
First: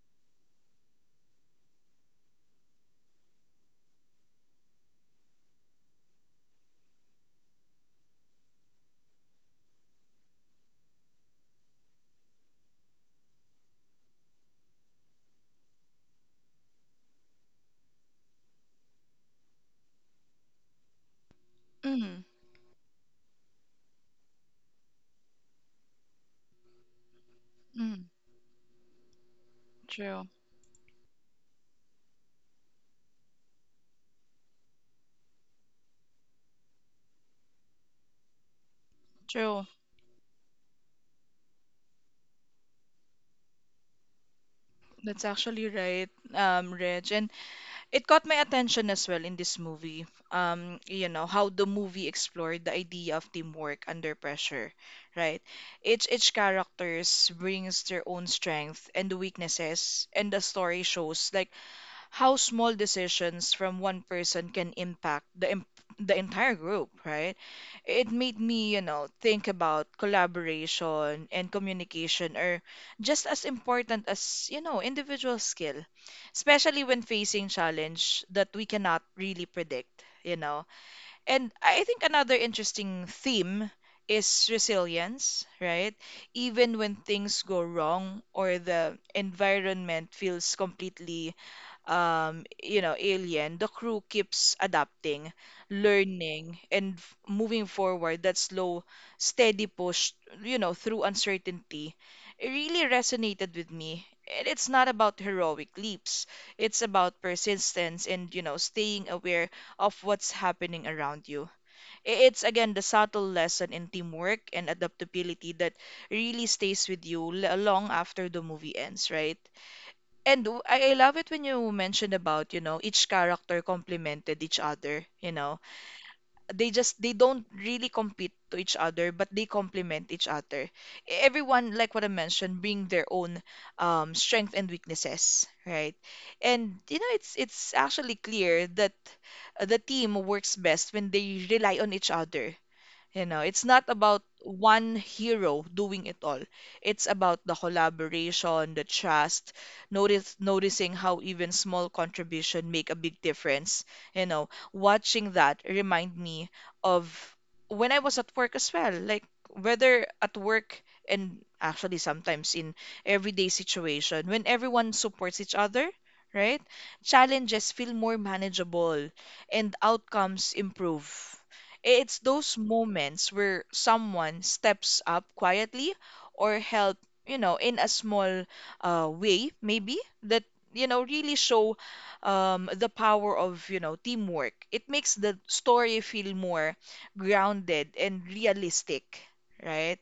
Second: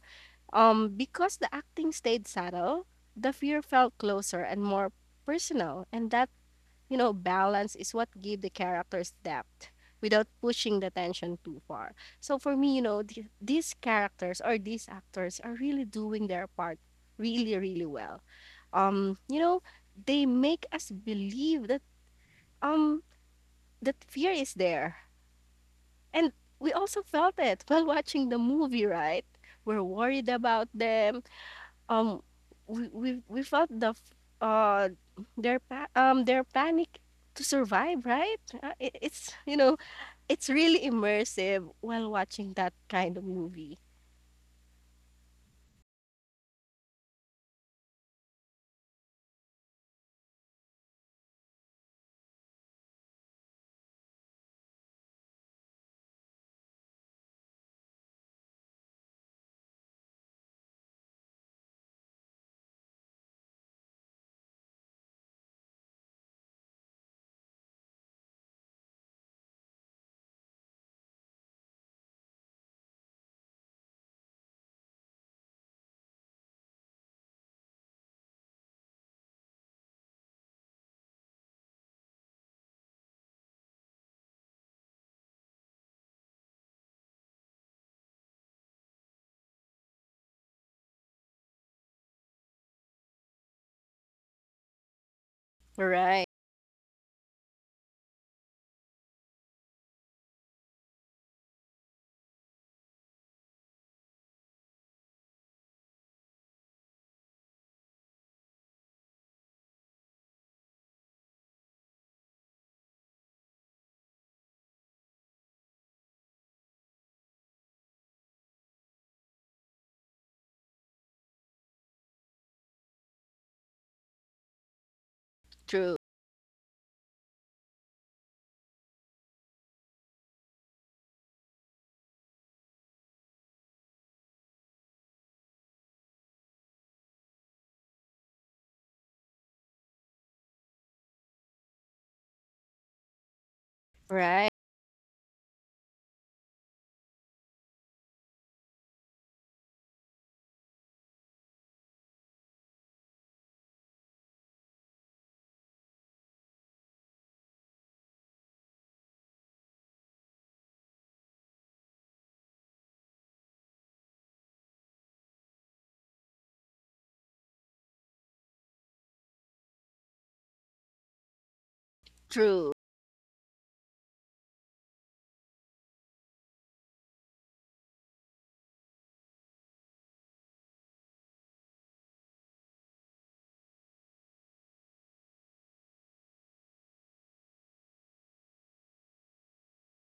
Speaker 2: Because the acting stayed subtle, the fear felt closer and more personal, and that balance is what gave the characters depth without pushing the tension too far. So for me, these characters or these actors are really doing their part really, really well. Um, you know, they make us believe
Speaker 1: Mm,
Speaker 2: um that fear is there, and we also felt it while
Speaker 1: mm,
Speaker 2: watching the movie, right? We're worried
Speaker 1: true.
Speaker 2: about them um we we, we felt uh their panic to survive, right? uh, it, it's you
Speaker 1: True.
Speaker 2: know it's really immersive while watching that kind of movie.
Speaker 1: That's actually right, Reg. And it caught my attention as well in this movie. How the movie explored the idea of teamwork under pressure, right? Each characters brings their own strength and weaknesses, and the story shows, like, how small decisions from one person can impact the entire group, right? It made me, you know, think about collaboration and communication are just as important as, you know, individual skill, especially when facing challenge that we cannot really predict, you know. And I think another interesting theme is resilience, right? Even when things go wrong or the environment feels completely you know, alien, the crew keeps adapting,
Speaker 2: Right.
Speaker 1: learning, and moving forward. That slow, steady push, you know, through uncertainty, it really resonated with me. And it's not about heroic leaps. It's about persistence and, you know, staying aware of what's happening around you. It's again the subtle lesson in teamwork and adaptability that really stays with you long after the movie ends, right? And I love it when you mentioned about, you know, each character complemented each other, you know.
Speaker 2: True.
Speaker 1: They don't really compete to each other, but they complement each other. Everyone, like what I mentioned, bring their own strength and weaknesses, right? And you know, it's actually clear that the team works best when they rely on each other, you know, it's not about
Speaker 2: Right.
Speaker 1: one hero doing it all. It's about the collaboration, the trust, notice noticing how even small contribution make a big difference. You know, watching that remind me of when I was at work as well. Like whether at work and actually sometimes in everyday situation, when everyone supports each other, right? Challenges feel more manageable and outcomes improve. It's those
Speaker 2: True.
Speaker 1: moments where someone steps up quietly or help, you know, in a small way, maybe that, you know, really show the power of, you know, teamwork. It makes the story feel more grounded and realistic, right?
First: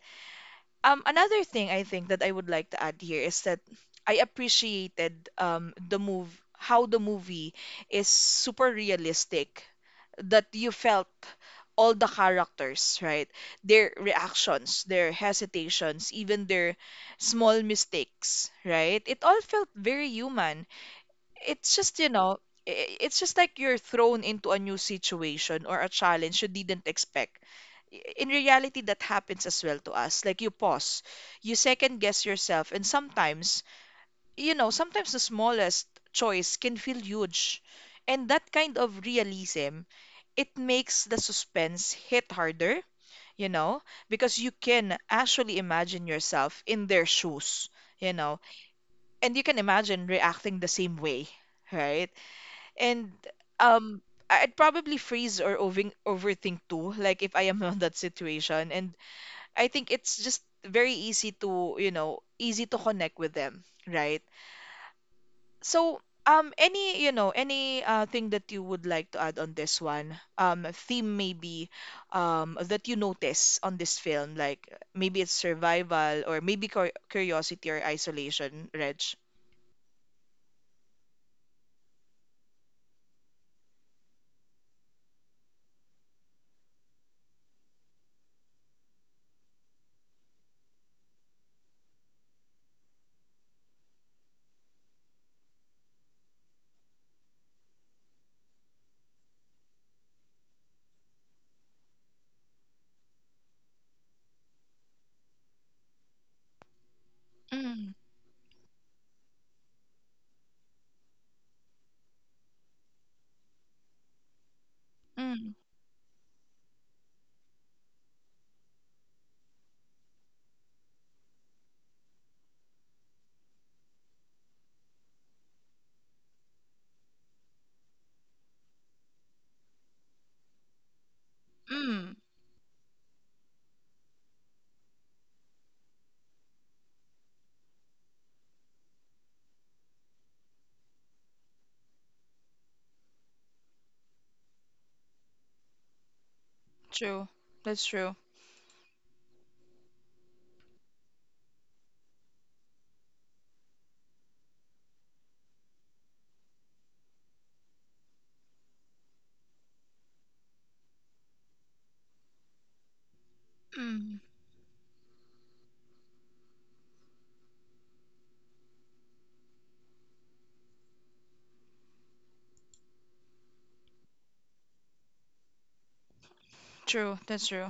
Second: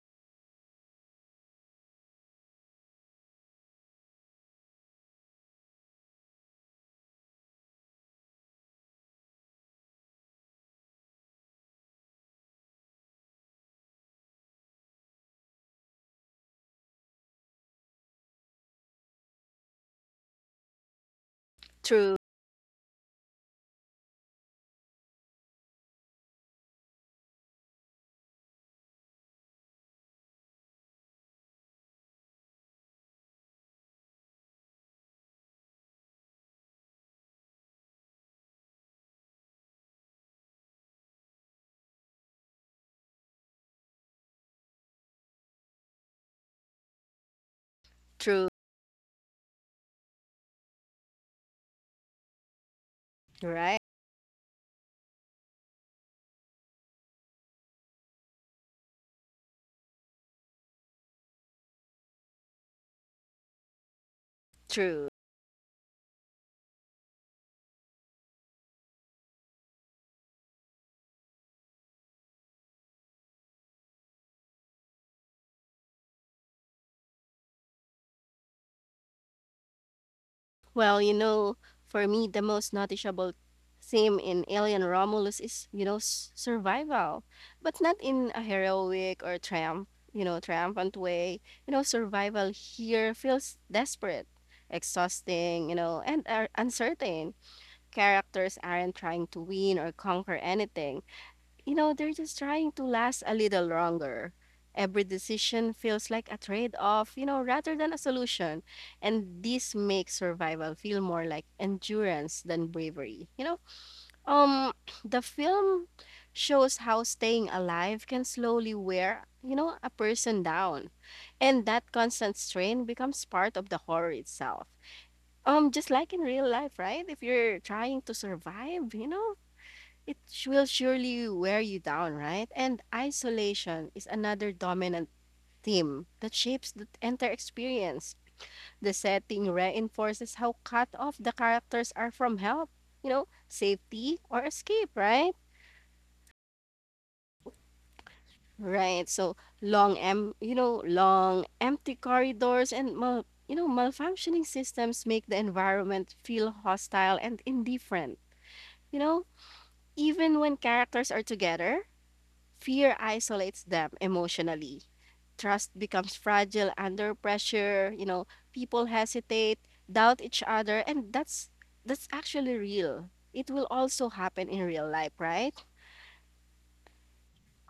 Speaker 1: Another thing I think that I would like to add here is that I appreciated how the movie is super realistic, that you felt all the characters, right? Their reactions, their hesitations, even their small mistakes, right? It all felt very human. It's just, you
Speaker 2: True.
Speaker 1: know, i- it's just like you're thrown into a new situation or a challenge you didn't expect. In reality, that happens as well to us. Like you pause, you second guess yourself, and sometimes, you know, sometimes the smallest choice can feel huge. And that kind of realism, it makes the suspense hit harder, you know, because you can actually imagine yourself in their shoes, you know,
Speaker 2: True.
Speaker 1: and you can imagine reacting the same way, right? And
Speaker 2: Right.
Speaker 1: um, I'd probably freeze or overthink too, like if I am in that situation. And I think it's just very easy to, you know, easy to connect with them, right?
Speaker 2: True.
Speaker 1: So, any thing that you would like to add on this one? A theme maybe that you notice on this film, like maybe it's survival or maybe curiosity or isolation, Reg?
Speaker 2: Well, for me, the most noticeable theme in Alien Romulus is survival, but not in a heroic or triumphant way. Survival here feels desperate, exhausting, and are uncertain. Characters aren't trying to win or conquer anything, they're just trying to last a little longer. Every decision feels like a trade off, rather than
Speaker 1: Mm,
Speaker 2: a solution. And this makes survival feel more like endurance than bravery. Um, the
Speaker 1: mm,
Speaker 2: film shows how staying alive can slowly wear a person down. And that constant strain becomes part of the horror itself. Just like in real life, right? If you're trying to survive, it will surely wear you down,
Speaker 1: mm.
Speaker 2: right? And isolation is another dominant theme that shapes the entire experience. The setting reinforces how cut off the characters are from help, safety or escape, right?
Speaker 1: True. That's true.
Speaker 2: Right. So long empty corridors and malfunctioning systems make the environment feel hostile and indifferent. You know, Even when characters are together, fear isolates them
Speaker 1: Mm.
Speaker 2: emotionally. Trust becomes fragile under pressure. People hesitate, doubt each other, and that's actually real. It will also happen in real life, right?
Speaker 1: True. That's true.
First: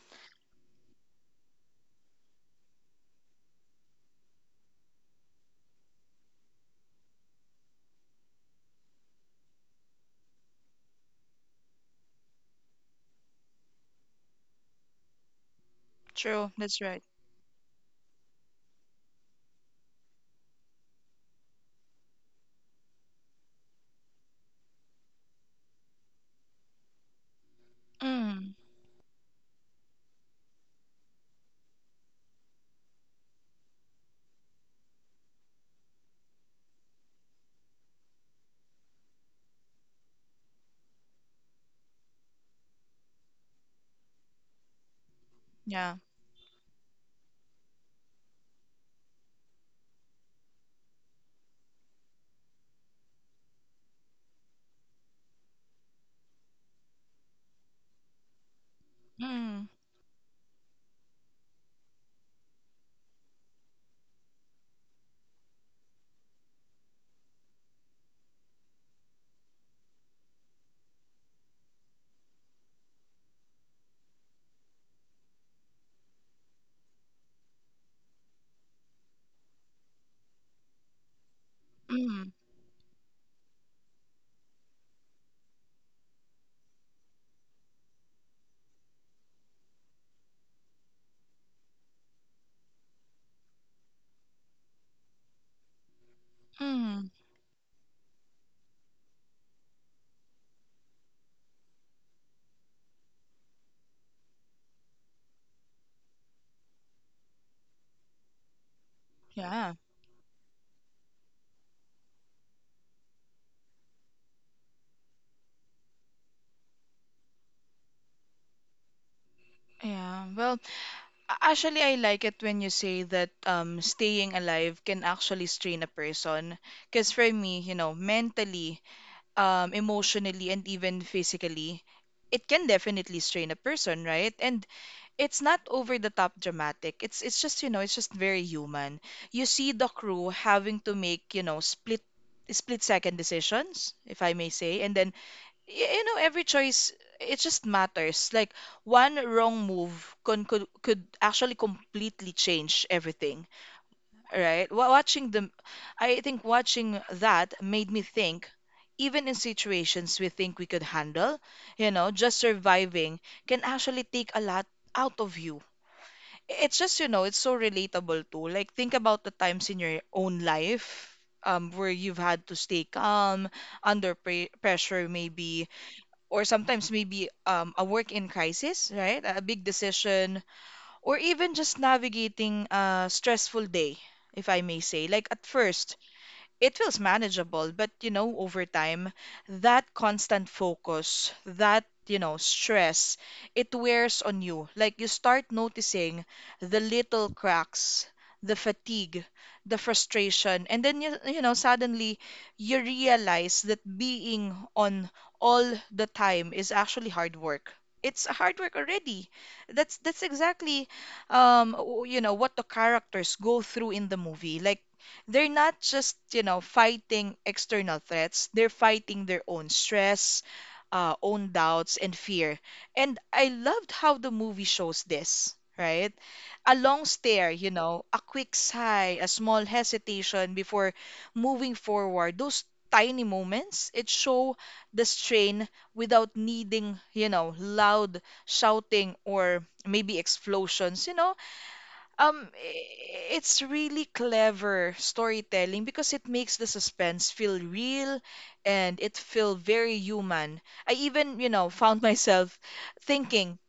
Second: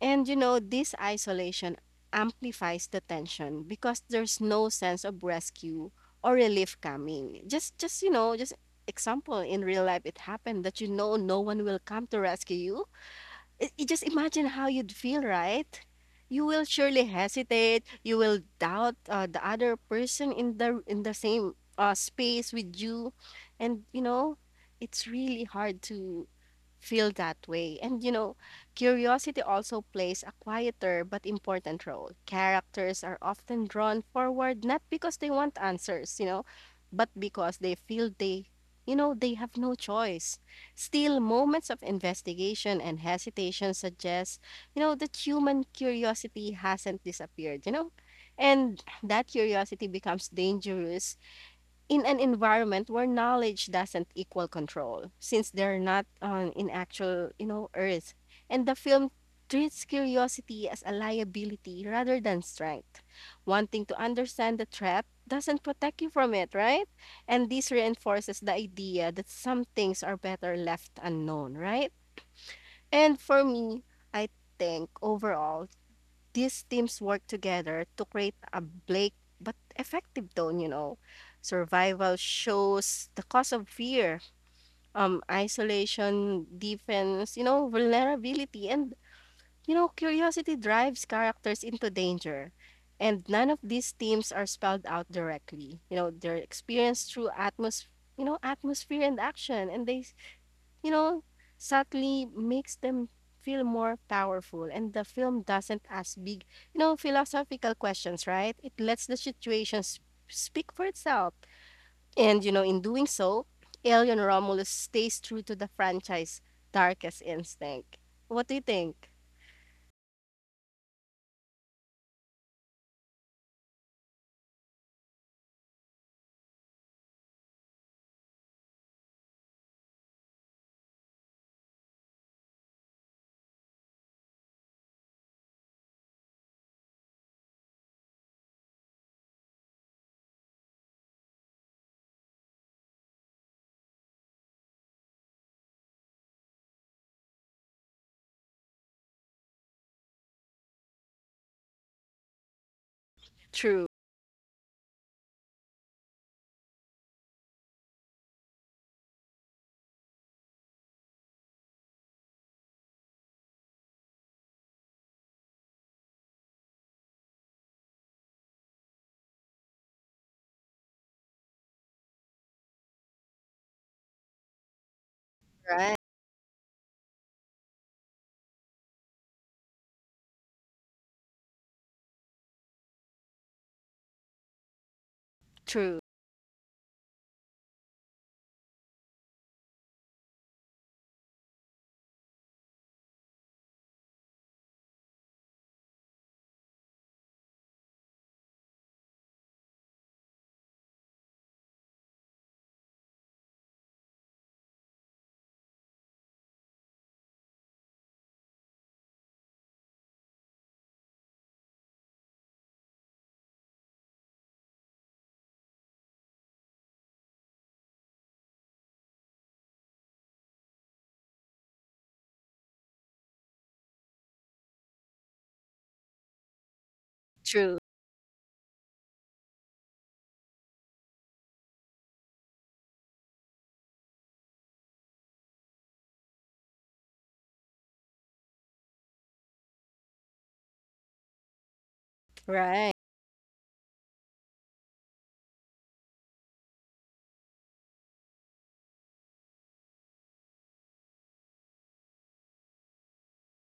Speaker 2: This isolation amplifies the tension because there's no sense of rescue or relief coming. Just, example in real life it happened that no one will come to rescue you. It just, imagine how you'd feel, right? You
Speaker 1: True.
Speaker 2: will
Speaker 1: That's
Speaker 2: surely
Speaker 1: right.
Speaker 2: hesitate. You will doubt the other person in the same space with you, and it's really hard to feel that way. And
Speaker 1: Mm.
Speaker 2: curiosity also plays a quieter but important role. Characters are often drawn forward not because they want answers, but because they feel they have no choice. Still, moments of investigation and hesitation suggest that human
Speaker 1: Yeah.
Speaker 2: curiosity hasn't disappeared, you know? And that curiosity becomes dangerous in an environment where knowledge doesn't equal control, since they're not on in actual earth, and the film
Speaker 1: Mm.
Speaker 2: treats curiosity as a liability rather than strength. Wanting to understand the threat doesn't protect you from it, right? And this reinforces the idea that some things are better left unknown, right? And for me, I think overall, these teams work together to create a bleak but effective tone. Survival
Speaker 1: Mm.
Speaker 2: shows the cause of fear, isolation, defense, vulnerability, and curiosity drives characters into danger. And none of these themes are spelled out directly. They're experienced
Speaker 1: Mm.
Speaker 2: through atmosphere and action, and they you know, subtly makes them feel more powerful. And the film doesn't ask big, philosophical questions, right? It lets the
Speaker 1: Yeah.
Speaker 2: situation speak for itself. And in doing so, Alien Romulus stays true to the franchise darkest instinct. What do you think?
Speaker 1: Yeah. Well, actually, I like it when you say that staying alive can actually strain a person. Because for me, you know, mentally, emotionally, and even physically, it can definitely strain a person, right? And it's not over the top dramatic. It's just, you know, it's just very human. You see the crew having to make, you know, split second decisions, if I may say, and then you know every choice, it just matters, like one wrong move could actually completely change everything,
Speaker 2: True,
Speaker 1: right? Watching them, I think watching that made me think, even in situations we think we could handle, you know, just surviving can actually take a lot out of you. It's just, you know, it's so relatable too. Like think about the times in your own life, where you've had to stay calm under pressure, maybe,
Speaker 2: right?
Speaker 1: or sometimes maybe a work in crisis, right? A big decision, or even just navigating a stressful day, if I may say. Like at first,
Speaker 2: True,
Speaker 1: it feels manageable, but you know, over time, that constant focus, that, you know, stress, it wears on you. Like you start noticing the little cracks, the fatigue, the frustration, and then you know, suddenly you realize that being on all the time is actually hard work. It's hard work already. That's exactly you know what the characters go through in the movie. Like they're not just, you know, fighting external threats, they're fighting their own stress, own doubts, and fear. And I loved how the movie shows this, right? A long stare, you
Speaker 2: true,
Speaker 1: know, a quick sigh, a small hesitation before moving forward. Those tiny moments, it show the strain without needing, you know, loud shouting or maybe explosions. You know,
Speaker 2: right,
Speaker 1: it's really clever storytelling because it makes the suspense feel real and it feel very human. I even, you know, found myself thinking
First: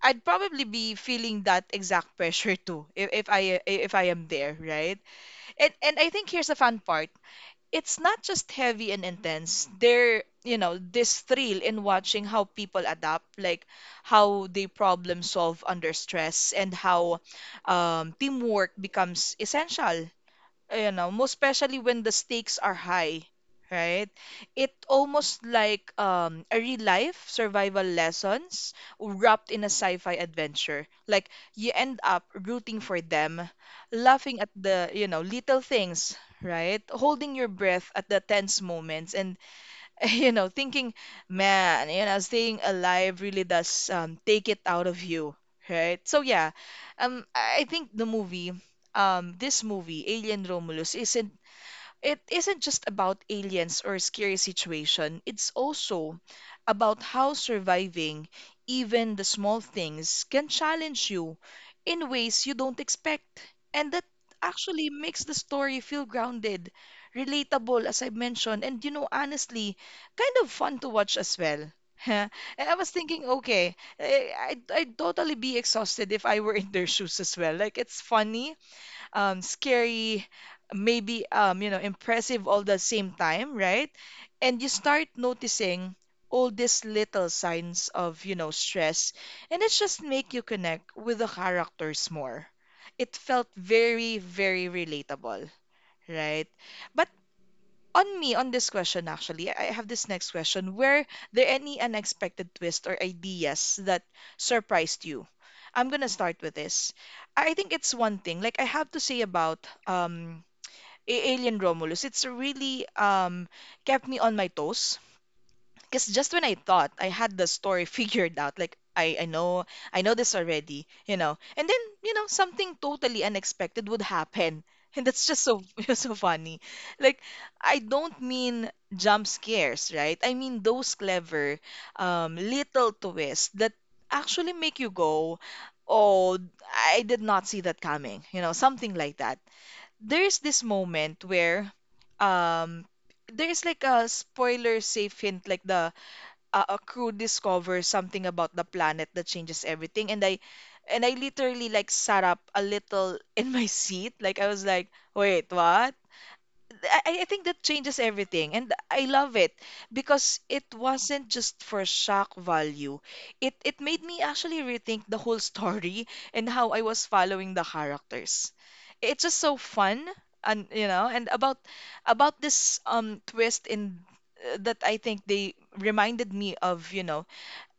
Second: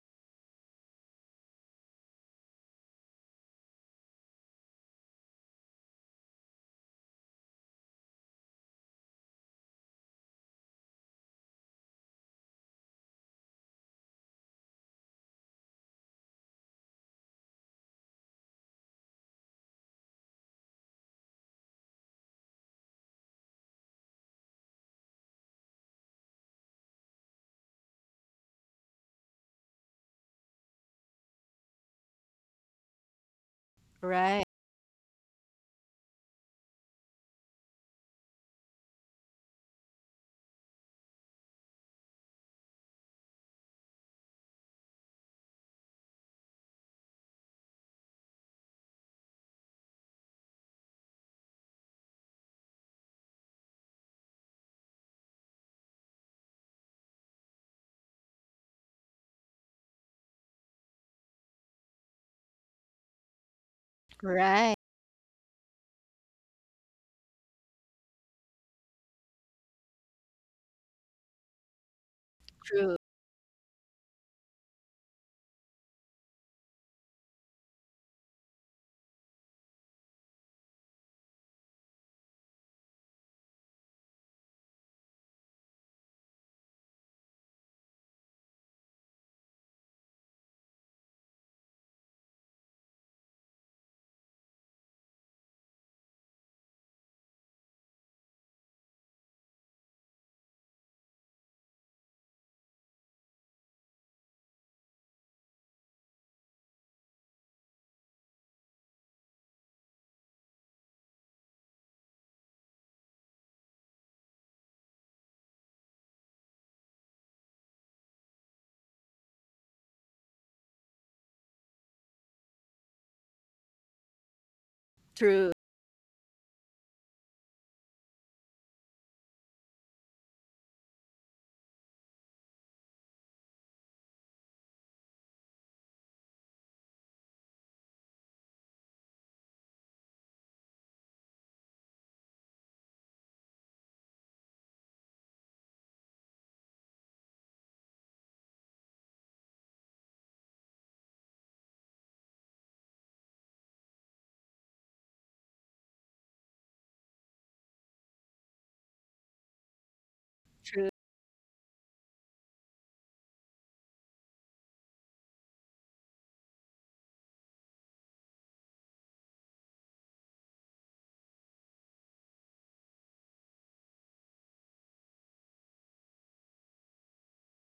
Speaker 1: I'd probably be feeling that exact pressure too, if I am there, right? And I think here's the fun part: it's not just heavy and intense. There, you know, this thrill in watching how people adapt, like how they problem solve under stress and how teamwork becomes essential, you know, most especially when the stakes are high, right? It almost like a real life survival lessons wrapped in a sci-fi adventure. Like you end up rooting for them, laughing
Speaker 2: right,
Speaker 1: at the, you know, little things, right? Holding your breath at the tense moments and you know, thinking, man, you know, staying alive really does take it out of you, right? So yeah, um, I think this movie, Alien Romulus, isn't, it isn't just about aliens or scary situation. It's also about how surviving even the small things can challenge you in ways you don't expect. And that
Speaker 2: right,
Speaker 1: actually makes the story feel grounded, relatable, as I mentioned, and you know, honestly, kind of fun to watch as well. And I was
Speaker 2: true,
Speaker 1: thinking, okay, eh, I'd totally be exhausted if I were in their shoes as well. Like, it's funny, scary, maybe you know, impressive all the same time, right? And you start noticing all these little signs of, you know, stress, and it just make you connect with the characters more. It felt very, very relatable, right? But on me on this question, actually, I have this next question: were there any unexpected twists or ideas that surprised you? I'm gonna start with this. I think it's one thing like I have to say about um Alien Romulus. It's really kept me on my toes because just when I thought I had the story figured out, like I know this already, you know, and then you know something totally unexpected would happen, and that's just
Speaker 2: true,
Speaker 1: so so funny. Like I don't mean jump scares, right? I mean those clever, little twists that actually make you go, "Oh, I did not see that coming," you know, something like that. There's this moment where, um, there's like a spoiler safe hint, like a crew discovers something about the planet that changes everything, and I literally like sat up a little in my seat. Like I was like, wait what, I think that changes everything. And I love it because it
Speaker 2: true,
Speaker 1: wasn't just for shock value. It made me actually rethink the whole story and how I was following the characters. It's just so fun. And you know, and about this twist in, that I think they reminded me of, you know,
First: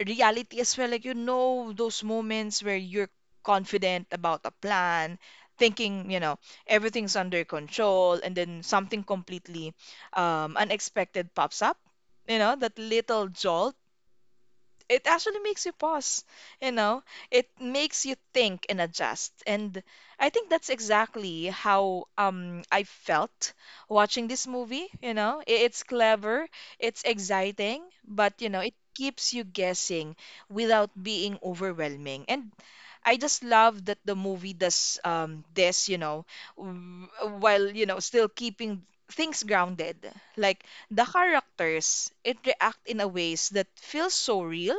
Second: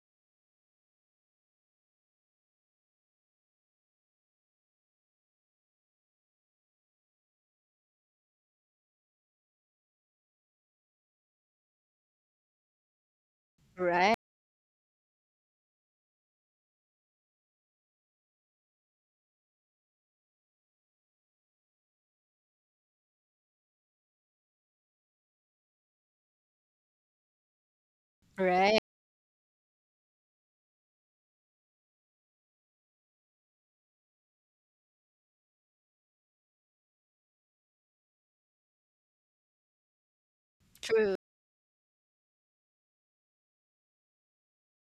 Speaker 1: reality as well. Like, you know, those moments where you're confident about a plan, thinking, you know, everything's under control, and then something completely unexpected pops up. You know, that little jolt,
Speaker 2: right,
Speaker 1: it actually makes you pause, you know? It makes you think and adjust. And I think that's exactly how I felt watching this movie, you know? It's clever, it's exciting, but you know, it
Speaker 2: right,
Speaker 1: keeps you guessing without being overwhelming. And I just love that the movie does this, you know, w- while, you know, still keeping things grounded. Like the
Speaker 2: true,
Speaker 1: characters, it react in a ways that feels so real,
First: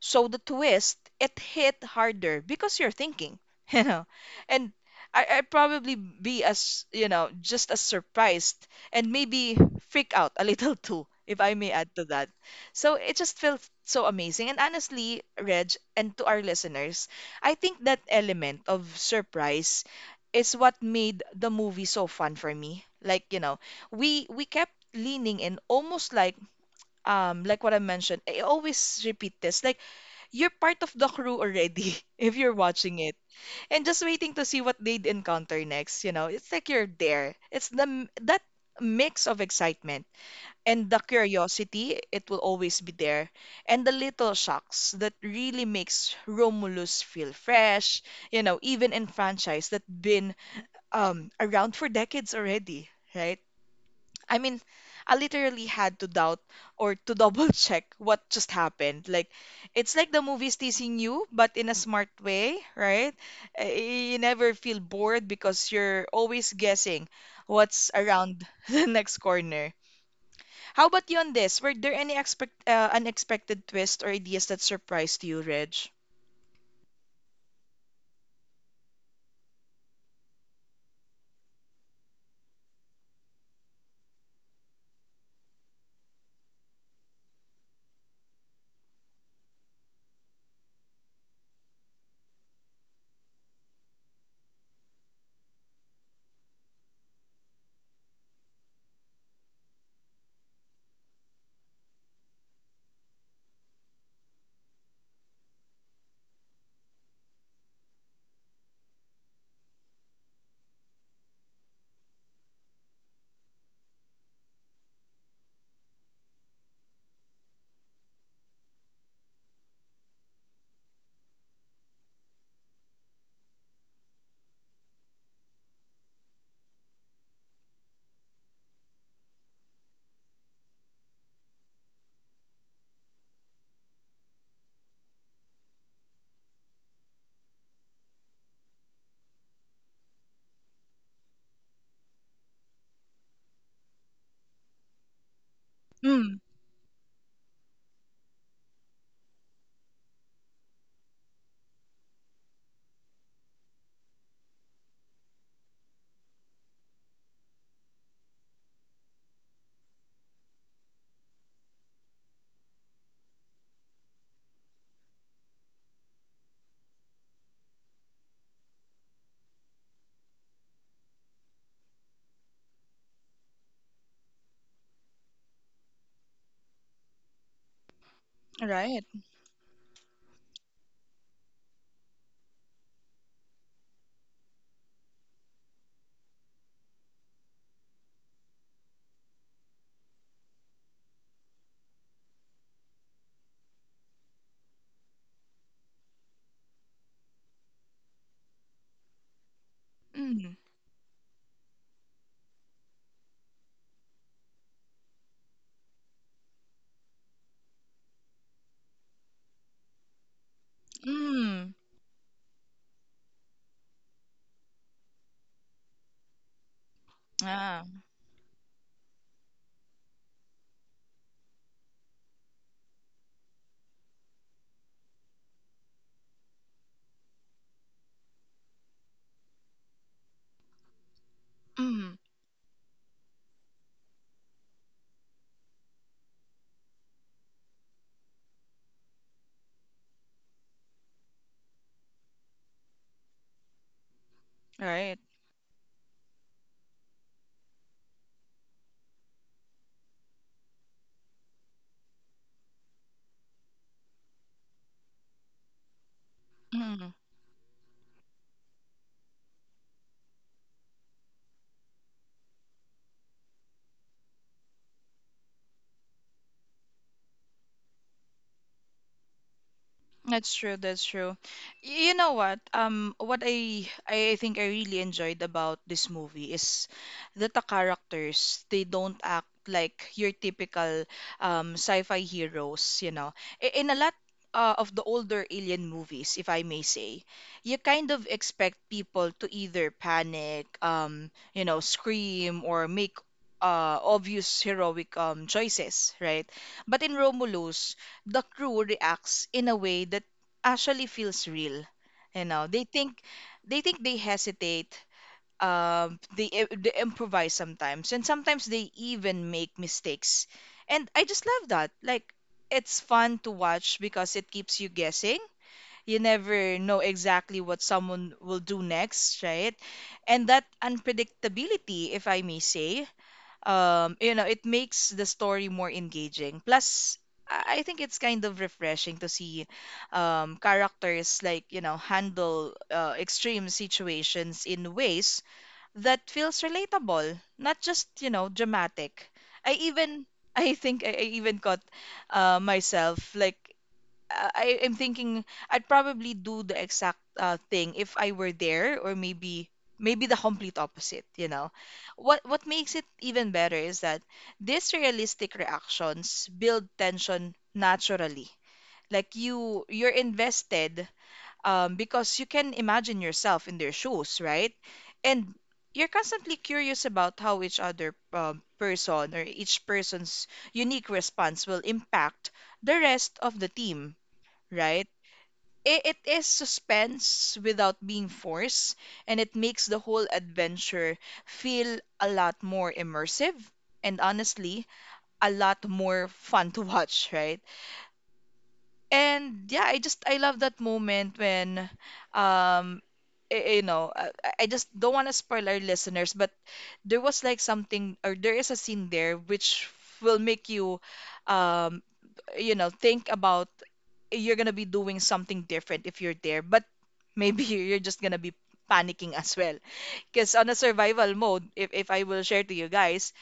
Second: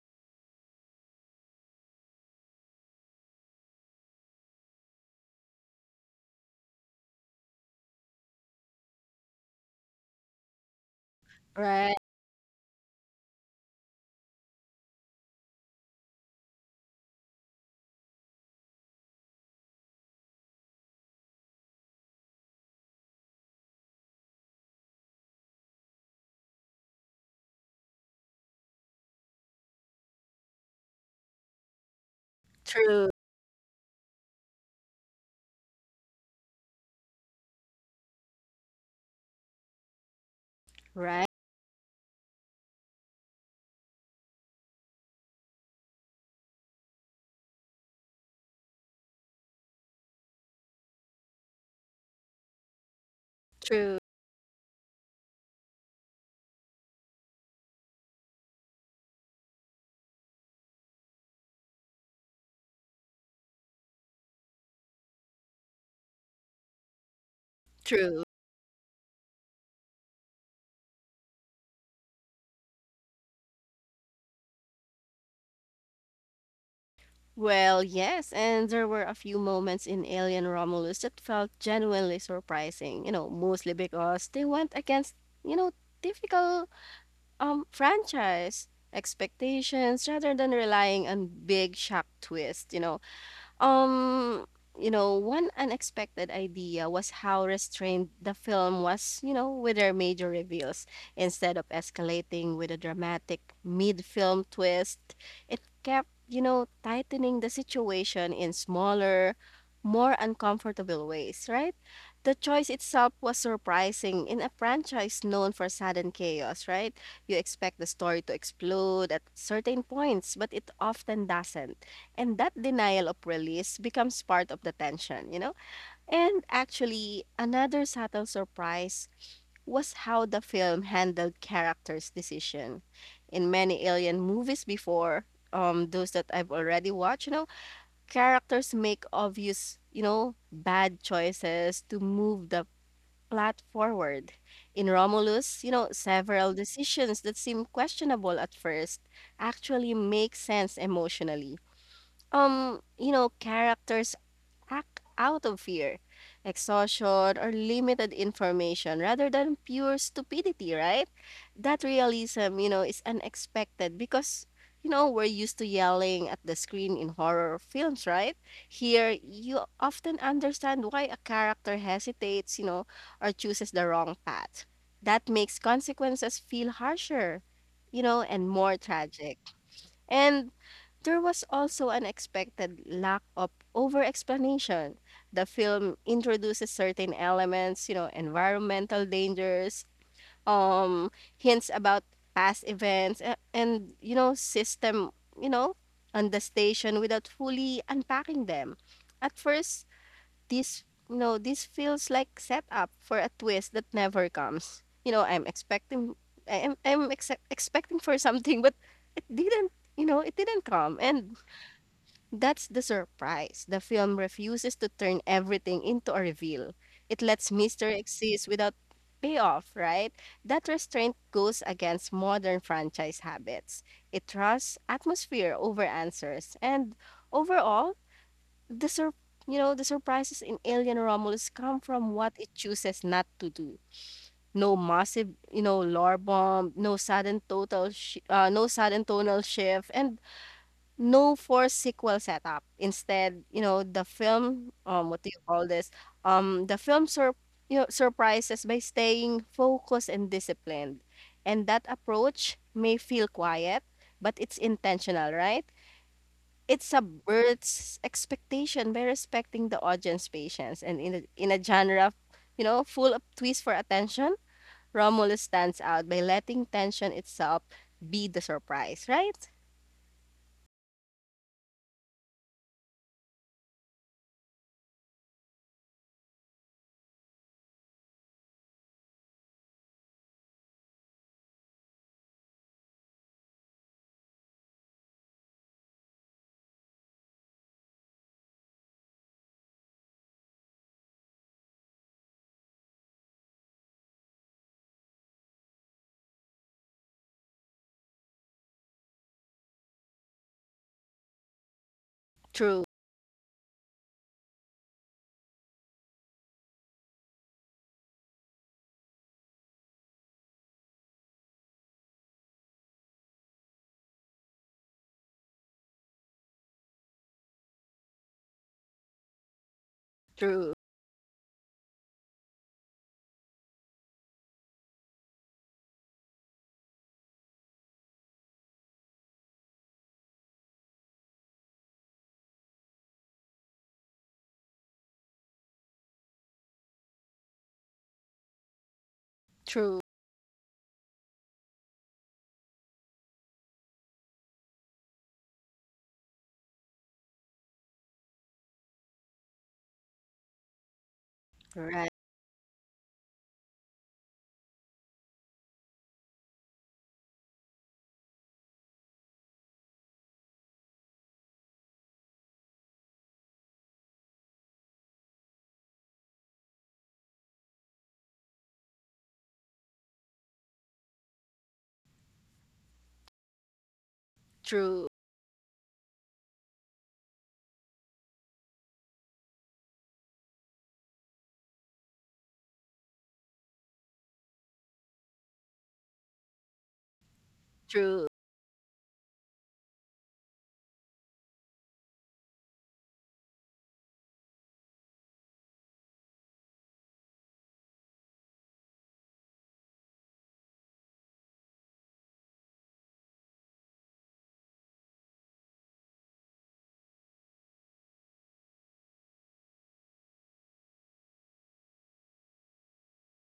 Speaker 1: so the twist, it hit harder because you're thinking, you know. And I'd probably be as, you know, just as surprised and maybe freak out a little too, if I may add
Speaker 2: right,
Speaker 1: to that. So it just felt so amazing. And honestly, Reg, and to our listeners, I think that element of surprise is what made the movie so fun for me. Like, you know, we kept leaning in almost like like what I mentioned. I always repeat this. Like you're part of the crew already if you're watching
Speaker 2: true,
Speaker 1: it, and just waiting to see what they'd encounter next, you know, it's like you're there. It's the m- that mix of excitement and the
Speaker 2: right,
Speaker 1: curiosity. It will always be there, and the little shocks that really makes Romulus feel fresh, you know, even in franchise that been around for decades already, right?
Speaker 2: true,
Speaker 1: I mean, I literally had to doubt or to double check what just happened. Like, it's like the movie's teasing you, but in a smart way, right? You never feel bored because you're always guessing what's
Speaker 2: true.
Speaker 1: around the next corner. How about you on this? Were there any expect unexpected twists or ideas that surprised you, Reg?
Speaker 2: Well, yes, and there were a few moments in Alien Romulus that felt genuinely surprising, mostly because they went against, you know, typical um franchise expectations rather than relying on big shock twists, Um, one unexpected idea was how restrained the film was with their major reveals. Instead of escalating with a dramatic mid-film twist, it kept tightening the situation in smaller, more uncomfortable ways, right? The choice itself was surprising in a franchise known for sudden chaos, right? You expect the story to explode at certain points, but it often doesn't, and that denial of release becomes part of the tension, you know? And actually, another subtle surprise was how the film handled characters' decision. In many alien movies before, those that I've already watched, characters make obvious, bad choices to move the plot forward. In Romulus,
Speaker 1: Mm,
Speaker 2: several decisions that seem questionable at first actually make sense emotionally. Characters act out of fear, exhaustion, or limited information rather than pure stupidity, right? That realism is unexpected because we're used to yelling at the screen in horror films, right? Here, you often understand why a character hesitates or chooses the wrong path. That makes consequences feel harsher and more
Speaker 1: right.
Speaker 2: tragic. And there was also an expected lack of over explanation. The film introduces certain elements, environmental dangers, um, hints about past events, and system, you know, on the station without fully unpacking them. At first,
Speaker 1: Mm,
Speaker 2: this you know this feels like setup for a twist that never comes. I'm expecting for something, but it didn't come. And
Speaker 1: mm,
Speaker 2: that's the surprise: the film refuses to turn everything into a reveal. It lets
Speaker 1: ah,
Speaker 2: mystery exist without payoff, right? That restraint goes against modern franchise habits. It trusts atmosphere over answers. And overall, the sur- the surprises in Alien Romulus come from
Speaker 1: mm,
Speaker 2: what it chooses not to do. No massive lore bomb, no sudden tonal shift, and no forced sequel setup. Instead, the film,
Speaker 1: right.
Speaker 2: what do you call this? The film surprises by staying focused and disciplined, and that approach may feel quiet, but it's intentional, right? It
Speaker 1: Mm.
Speaker 2: subverts expectation by respecting the audience patience, and in a genre, full of twists for attention, Romulus stands out by letting tension itself be the surprise, right?
Speaker 1: That's true, that's true. You know what? What I think I really enjoyed about this movie is that the characters, they don't act like your typical sci-fi heroes, you know. In a lot of the older alien movies, if I may say, you kind of expect people to either panic, you know, scream or make obvious heroic choices, right? But in Romulus, the crew reacts in a way that actually feels real. You know,
Speaker 2: True,
Speaker 1: they think they hesitate. They improvise sometimes, and sometimes they even make mistakes. And I just love that. Like, it's fun to watch because it keeps you guessing. You never know exactly what someone will do next, right? And that
Speaker 2: true,
Speaker 1: unpredictability, if I may say, um, you know, it makes the story more engaging. Plus I think it's kind of refreshing to see characters like, you know, handle extreme situations in ways that feels relatable, not just, you know, dramatic. i
Speaker 2: true,
Speaker 1: even I even caught myself like, I am thinking I'd probably do the exact thing if I were there, or maybe the complete opposite, you know.
Speaker 2: right,
Speaker 1: What makes it even better is that these realistic reactions build tension naturally. Like, you're invested, because you can imagine yourself in their shoes, right? And you're constantly curious about how each person's unique response will impact the rest of the team, right?
Speaker 2: true,
Speaker 1: It is suspense without being forced, and it makes the whole adventure feel a lot more immersive, and honestly, a lot more fun to watch, right?
Speaker 2: true,
Speaker 1: And yeah, I just I love that moment when um you know, I just don't want to spoil our listeners, but there was like something, or there is a scene there which will make you um you know think about you're gonna be doing something different if you're there. But maybe you're just gonna be panicking as well. Because on a survival mode, if I will share to you guys,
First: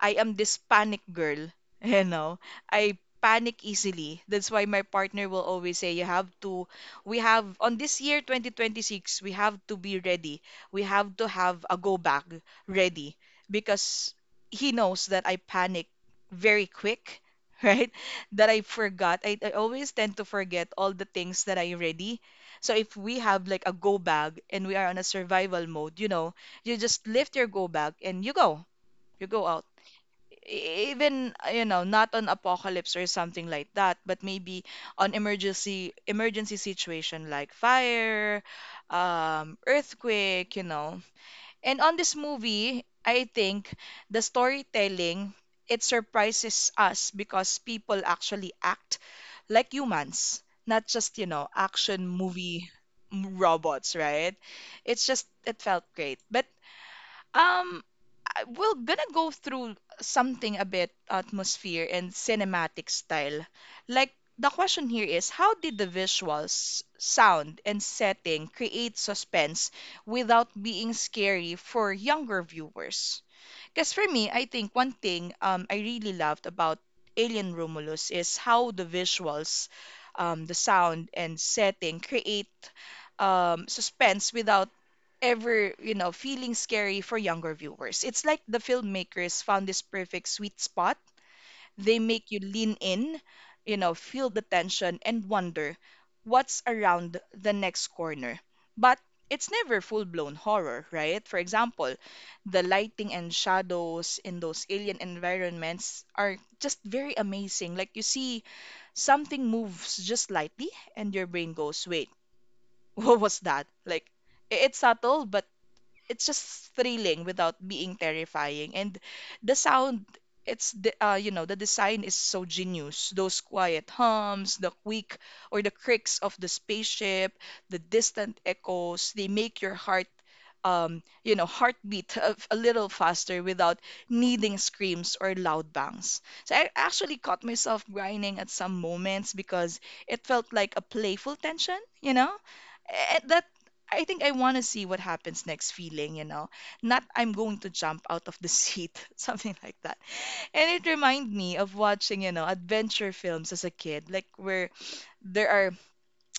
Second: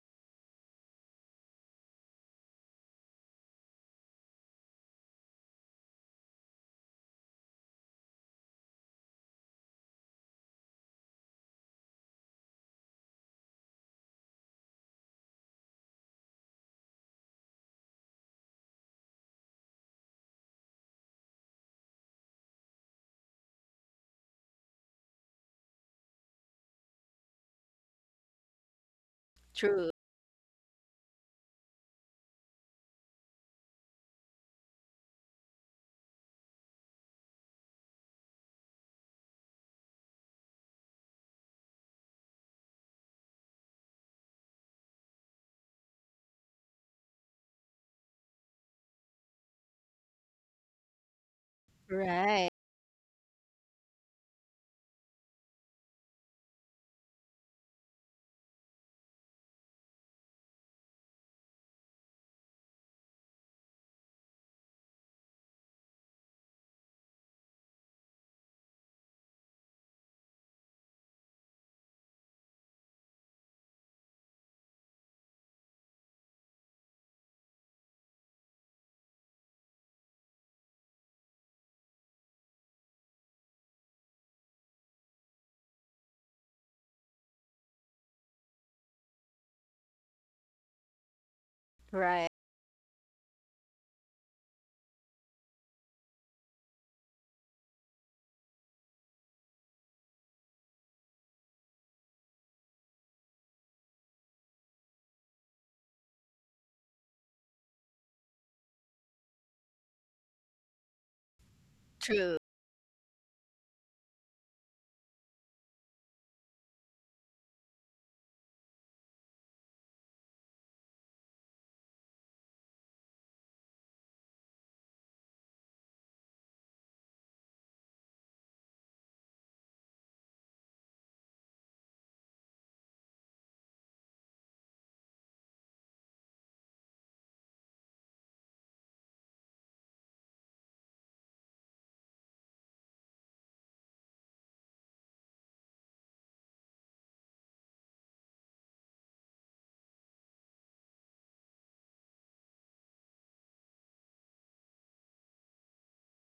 Speaker 1: I am this panic girl, you know. I panic easily. That's why my partner will always say you have to, we have on this year 2026, we have to be ready. We have to have a go back ready, because he knows that I panic very quick, right? That I forgot. I always tend to forget all the things that I ready. So if we have like a go bag and we are on a survival mode, you know, you just lift your go bag and you go. You go out,
Speaker 2: true,
Speaker 1: e-, even, you know, not on apocalypse or something like that, but maybe on emergency situation like fire, um, earthquake, you know. And on this movie, I think the storytelling, it surprises us because people actually act like humans, not just, you know, action
Speaker 2: right,
Speaker 1: movie robots, right? It's just it felt great. But um, we're gonna go through something a bit atmosphere and cinematic style. Like, the question here is how did the visuals, sound, and setting create suspense without being scary for younger viewers? Because for me, I think one thing, I really loved about Alien Romulus is how the visuals, the sound, and setting create suspense without ever, you know, feeling scary for younger viewers. It's like the filmmakers found this perfect sweet spot. They
Speaker 2: right,
Speaker 1: make you lean in, you know, feel the tension and wonder what's around the next corner. But it's never full-blown horror, right? For example, the lighting and shadows in those alien environments are just very amazing. Like, you see something moves just slightly and your brain goes, wait,
Speaker 2: true.
Speaker 1: what was that? Like, it's subtle, but it's just thrilling without being terrifying. And the sound, it's the, you know, the design is so genius. Those quiet hums, the quick or the creaks of the spaceship, the distant echoes, they make your heart you know, heartbeat a little faster without needing screams or loud bangs. So I actually caught myself grinding at some moments because it felt like a playful tension, you know? Eh, That. I think I want to see what happens next feeling, you know. Not I'm going to jump out of the seat, something like that. And it reminded me of watching, you know, adventure films as a kid, like where there are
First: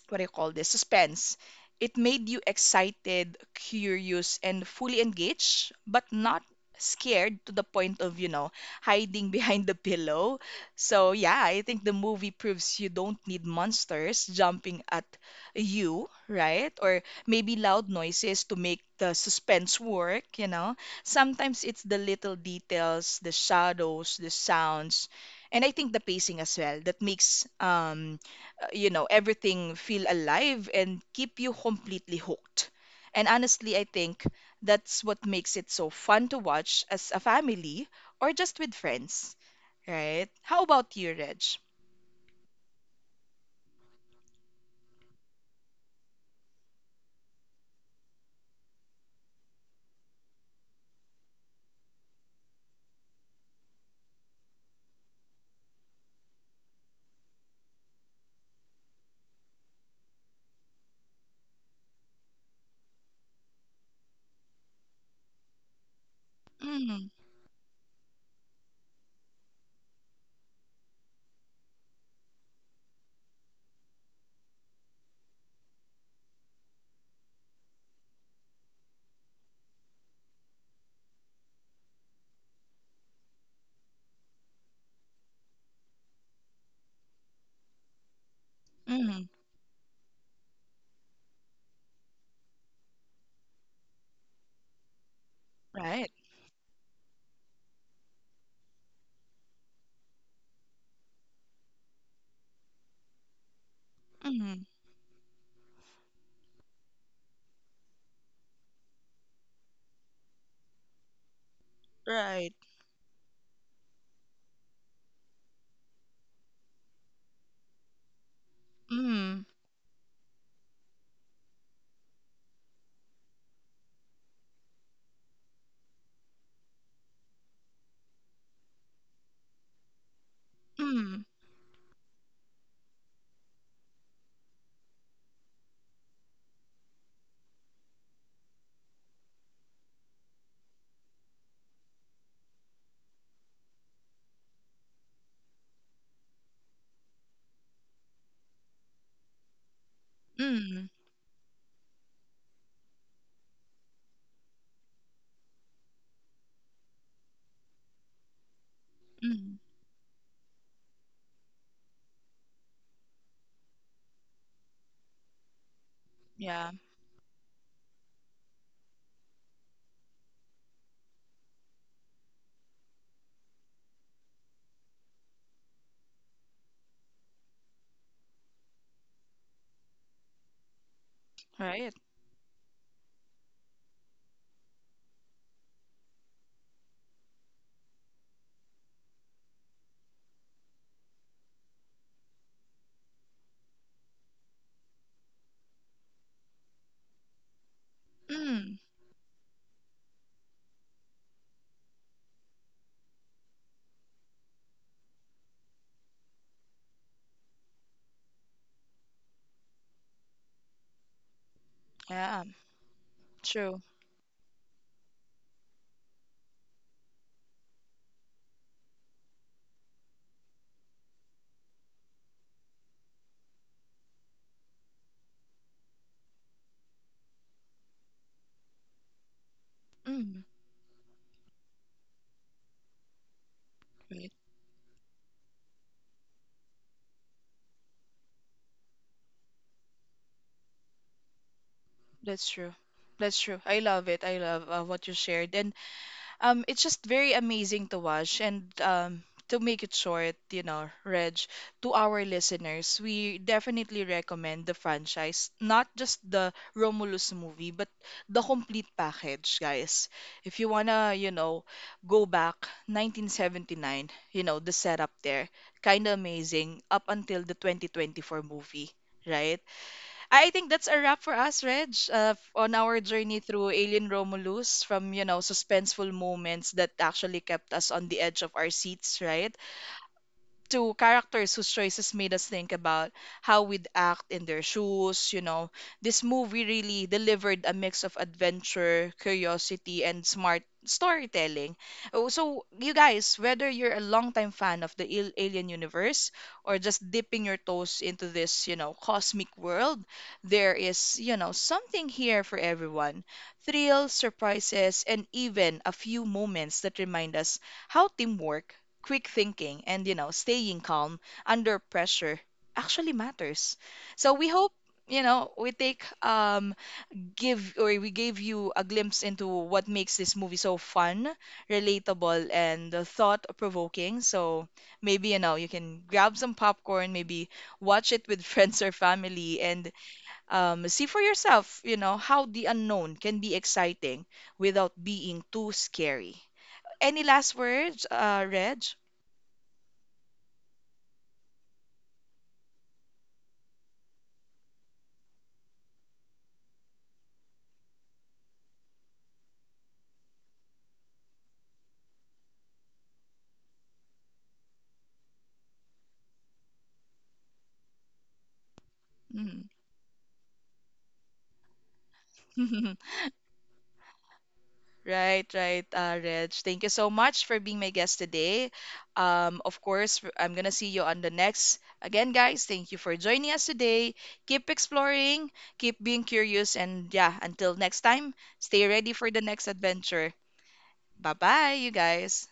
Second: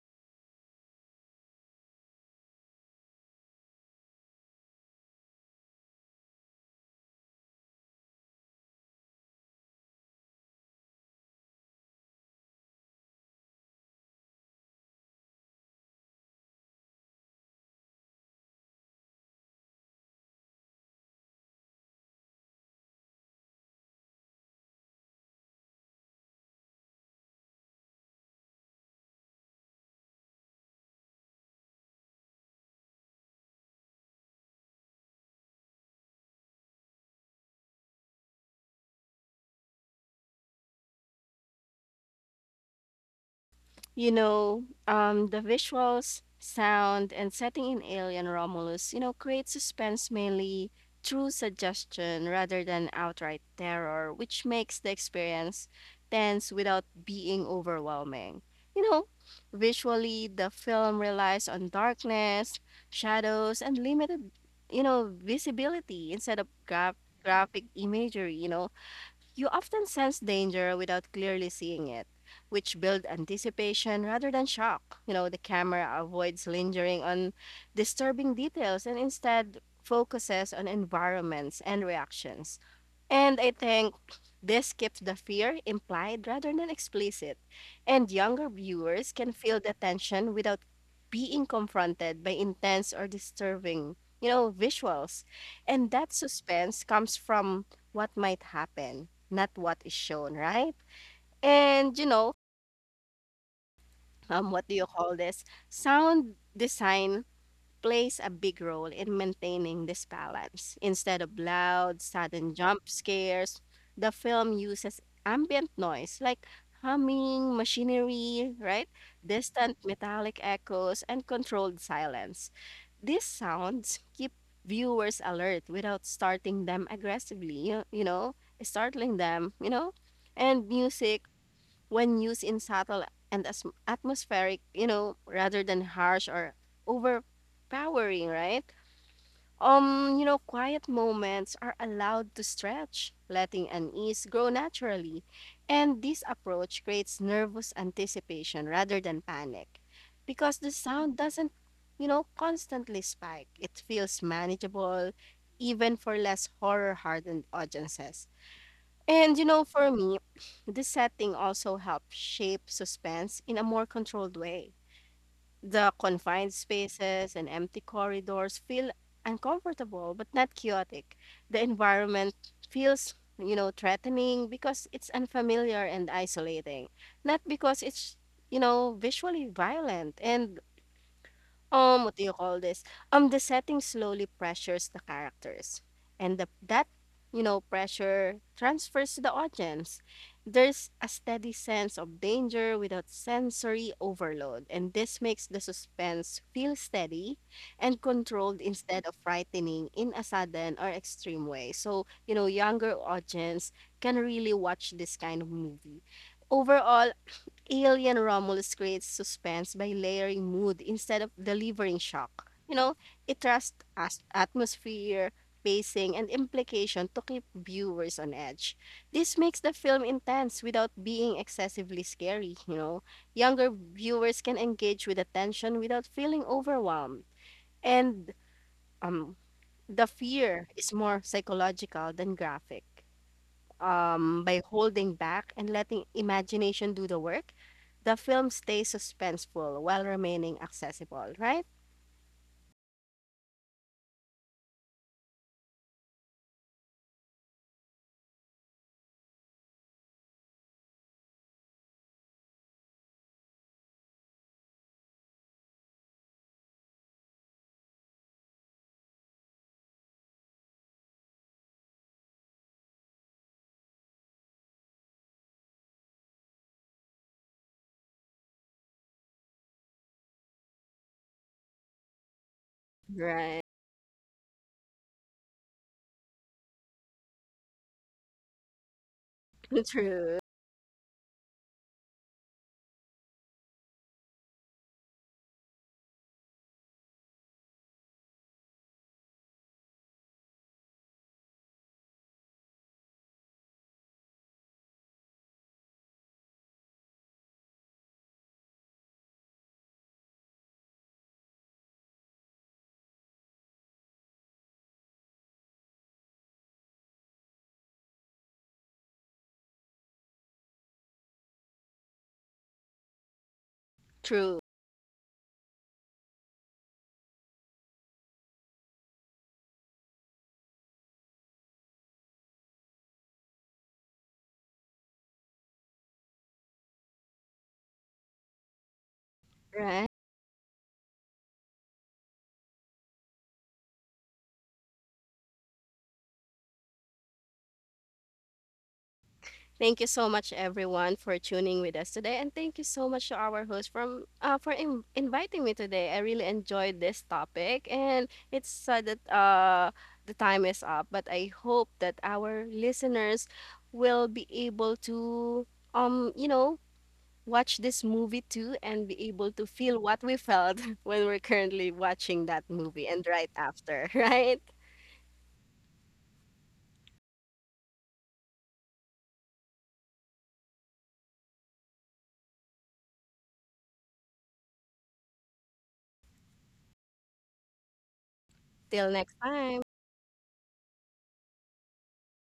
Speaker 1: what do you call this suspense. It made you excited, curious, and fully engaged, but not scared to the point of, you know, hiding behind the pillow. So yeah, I think the movie proves you don't need monsters jumping at you, right, or maybe loud noises to make the suspense work, you know. Sometimes it's the little details, the shadows, the sounds, and I think the pacing as well, that makes you know, everything feel alive and keep you completely hooked. And honestly, I think that's what makes it so fun to watch as a family or just with friends, right? How about you, Reg?
Speaker 2: The visuals, sound, and setting in Alien Romulus, create suspense mainly through suggestion rather than outright terror, which makes the experience tense without being overwhelming. You know, Visually, the film relies on darkness, shadows, and limited visibility instead of
Speaker 1: Mm,
Speaker 2: graphic imagery. You often sense danger without clearly seeing it, which build anticipation rather than shock. The camera avoids lingering on disturbing details and instead focuses on environments and reactions. And I think this keeps the fear implied rather than explicit. And younger viewers
Speaker 1: mm,
Speaker 2: can feel the tension without being confronted by intense or disturbing visuals. And
Speaker 1: right,
Speaker 2: that suspense comes from what might happen, not what is shown, right? And you know,
Speaker 1: mm,
Speaker 2: what do you call this? Sound design plays a big role in maintaining this balance. Instead of loud,
Speaker 1: right,
Speaker 2: sudden jump scares, the film uses ambient noise like humming, machinery, right?
Speaker 1: mm,
Speaker 2: Distant metallic echoes, and controlled silence. These sounds keep viewers alert without starting them aggressively, startling them. And
Speaker 1: mm,
Speaker 2: music, when used in subtle and atmospheric, rather than harsh or overpowering, right? Quiet moments are allowed to stretch, letting unease grow naturally. And this approach creates nervous anticipation rather than panic because the
Speaker 1: mm,
Speaker 2: sound doesn't constantly spike. It feels manageable even for less horror hardened audiences.
Speaker 1: mm,
Speaker 2: For me, this setting also helped shape suspense in a more controlled way. The confined
Speaker 1: yeah,
Speaker 2: spaces and empty corridors feel uncomfortable but not chaotic. The environment feels threatening because it's unfamiliar and isolating, not because it's visually violent. And
Speaker 1: right,
Speaker 2: what do you call this? The setting slowly pressures the characters, and that pressure transfers to the audience. There's a steady sense of danger without sensory overload, and this makes the suspense feel steady and controlled
Speaker 1: mm,
Speaker 2: instead of frightening in a sudden or extreme way, so younger audience can really watch this kind of movie. Overall, Alien Romulus creates suspense by layering mood instead of delivering
Speaker 1: yeah,
Speaker 2: shock. It
Speaker 1: true,
Speaker 2: trusts atmosphere, pacing, and implication to keep viewers on edge. This makes the film intense without being excessively scary, you know. Younger viewers can engage with the tension without feeling overwhelmed. And um the
Speaker 1: mm,
Speaker 2: fear is more psychological than graphic
Speaker 1: right.
Speaker 2: um, By holding back and letting imagination do the work, the film stays suspenseful while remaining accessible, right?
Speaker 1: That's true, that's true. I love it. I love what you shared. And it's just very amazing to watch. And to make it short, you know, Reg, to our listeners, we definitely recommend the franchise, not just the Romulus movie, but the complete package, guys. If you wanna, you know, go back 1979, you know, the setup there, kind of amazing up until the 2024 movie, right? I think that's a wrap for us, Reg, on our journey
Speaker 2: Right.
Speaker 1: through Alien Romulus, from, you know, suspenseful moments that actually kept us on the edge of our seats, right,
Speaker 2: True.
Speaker 1: to characters whose choices made us think about how we'd act in their shoes, you know. This movie really delivered a mix of adventure, curiosity, and smart storytelling. Oh, so, you guys, whether you're a longtime fan of the Alien universe or just dipping your toes into this, you know, cosmic world, there is, you know, something here for everyone. Thrills, surprises, and even a few moments that remind us how teamwork, quick thinking, and, you know, staying calm under pressure actually matters. So we
Speaker 2: True.
Speaker 1: hope, you know, we take give or we gave you a glimpse into what makes this movie so fun, relatable, and thought provoking. So maybe, you know, you can grab some popcorn, maybe watch it with friends or family, and
Speaker 2: Right.
Speaker 1: see for yourself, you know, how the unknown can be exciting without being too scary. Any last words, Reg?
Speaker 2: Thank you so much, everyone, for tuning with us today, and thank you so much to our host from for inviting me today. I really enjoyed this topic, and it's sad that the time is up, but I hope that our listeners will be able to um you know watch this movie too and be able
Speaker 1: Mm-hmm.
Speaker 2: to feel what we felt when we're currently watching that movie and right after, right?
Speaker 1: Right, right, Reg. Thank you so much for being my guest today. Of course, I'm gonna see you on the next. Again, guys, thank you for joining us today. Keep exploring, keep being curious, and yeah, until next time, stay
Speaker 2: Till
Speaker 1: ready for
Speaker 2: next
Speaker 1: the next
Speaker 2: time.
Speaker 1: adventure. Bye bye, you guys.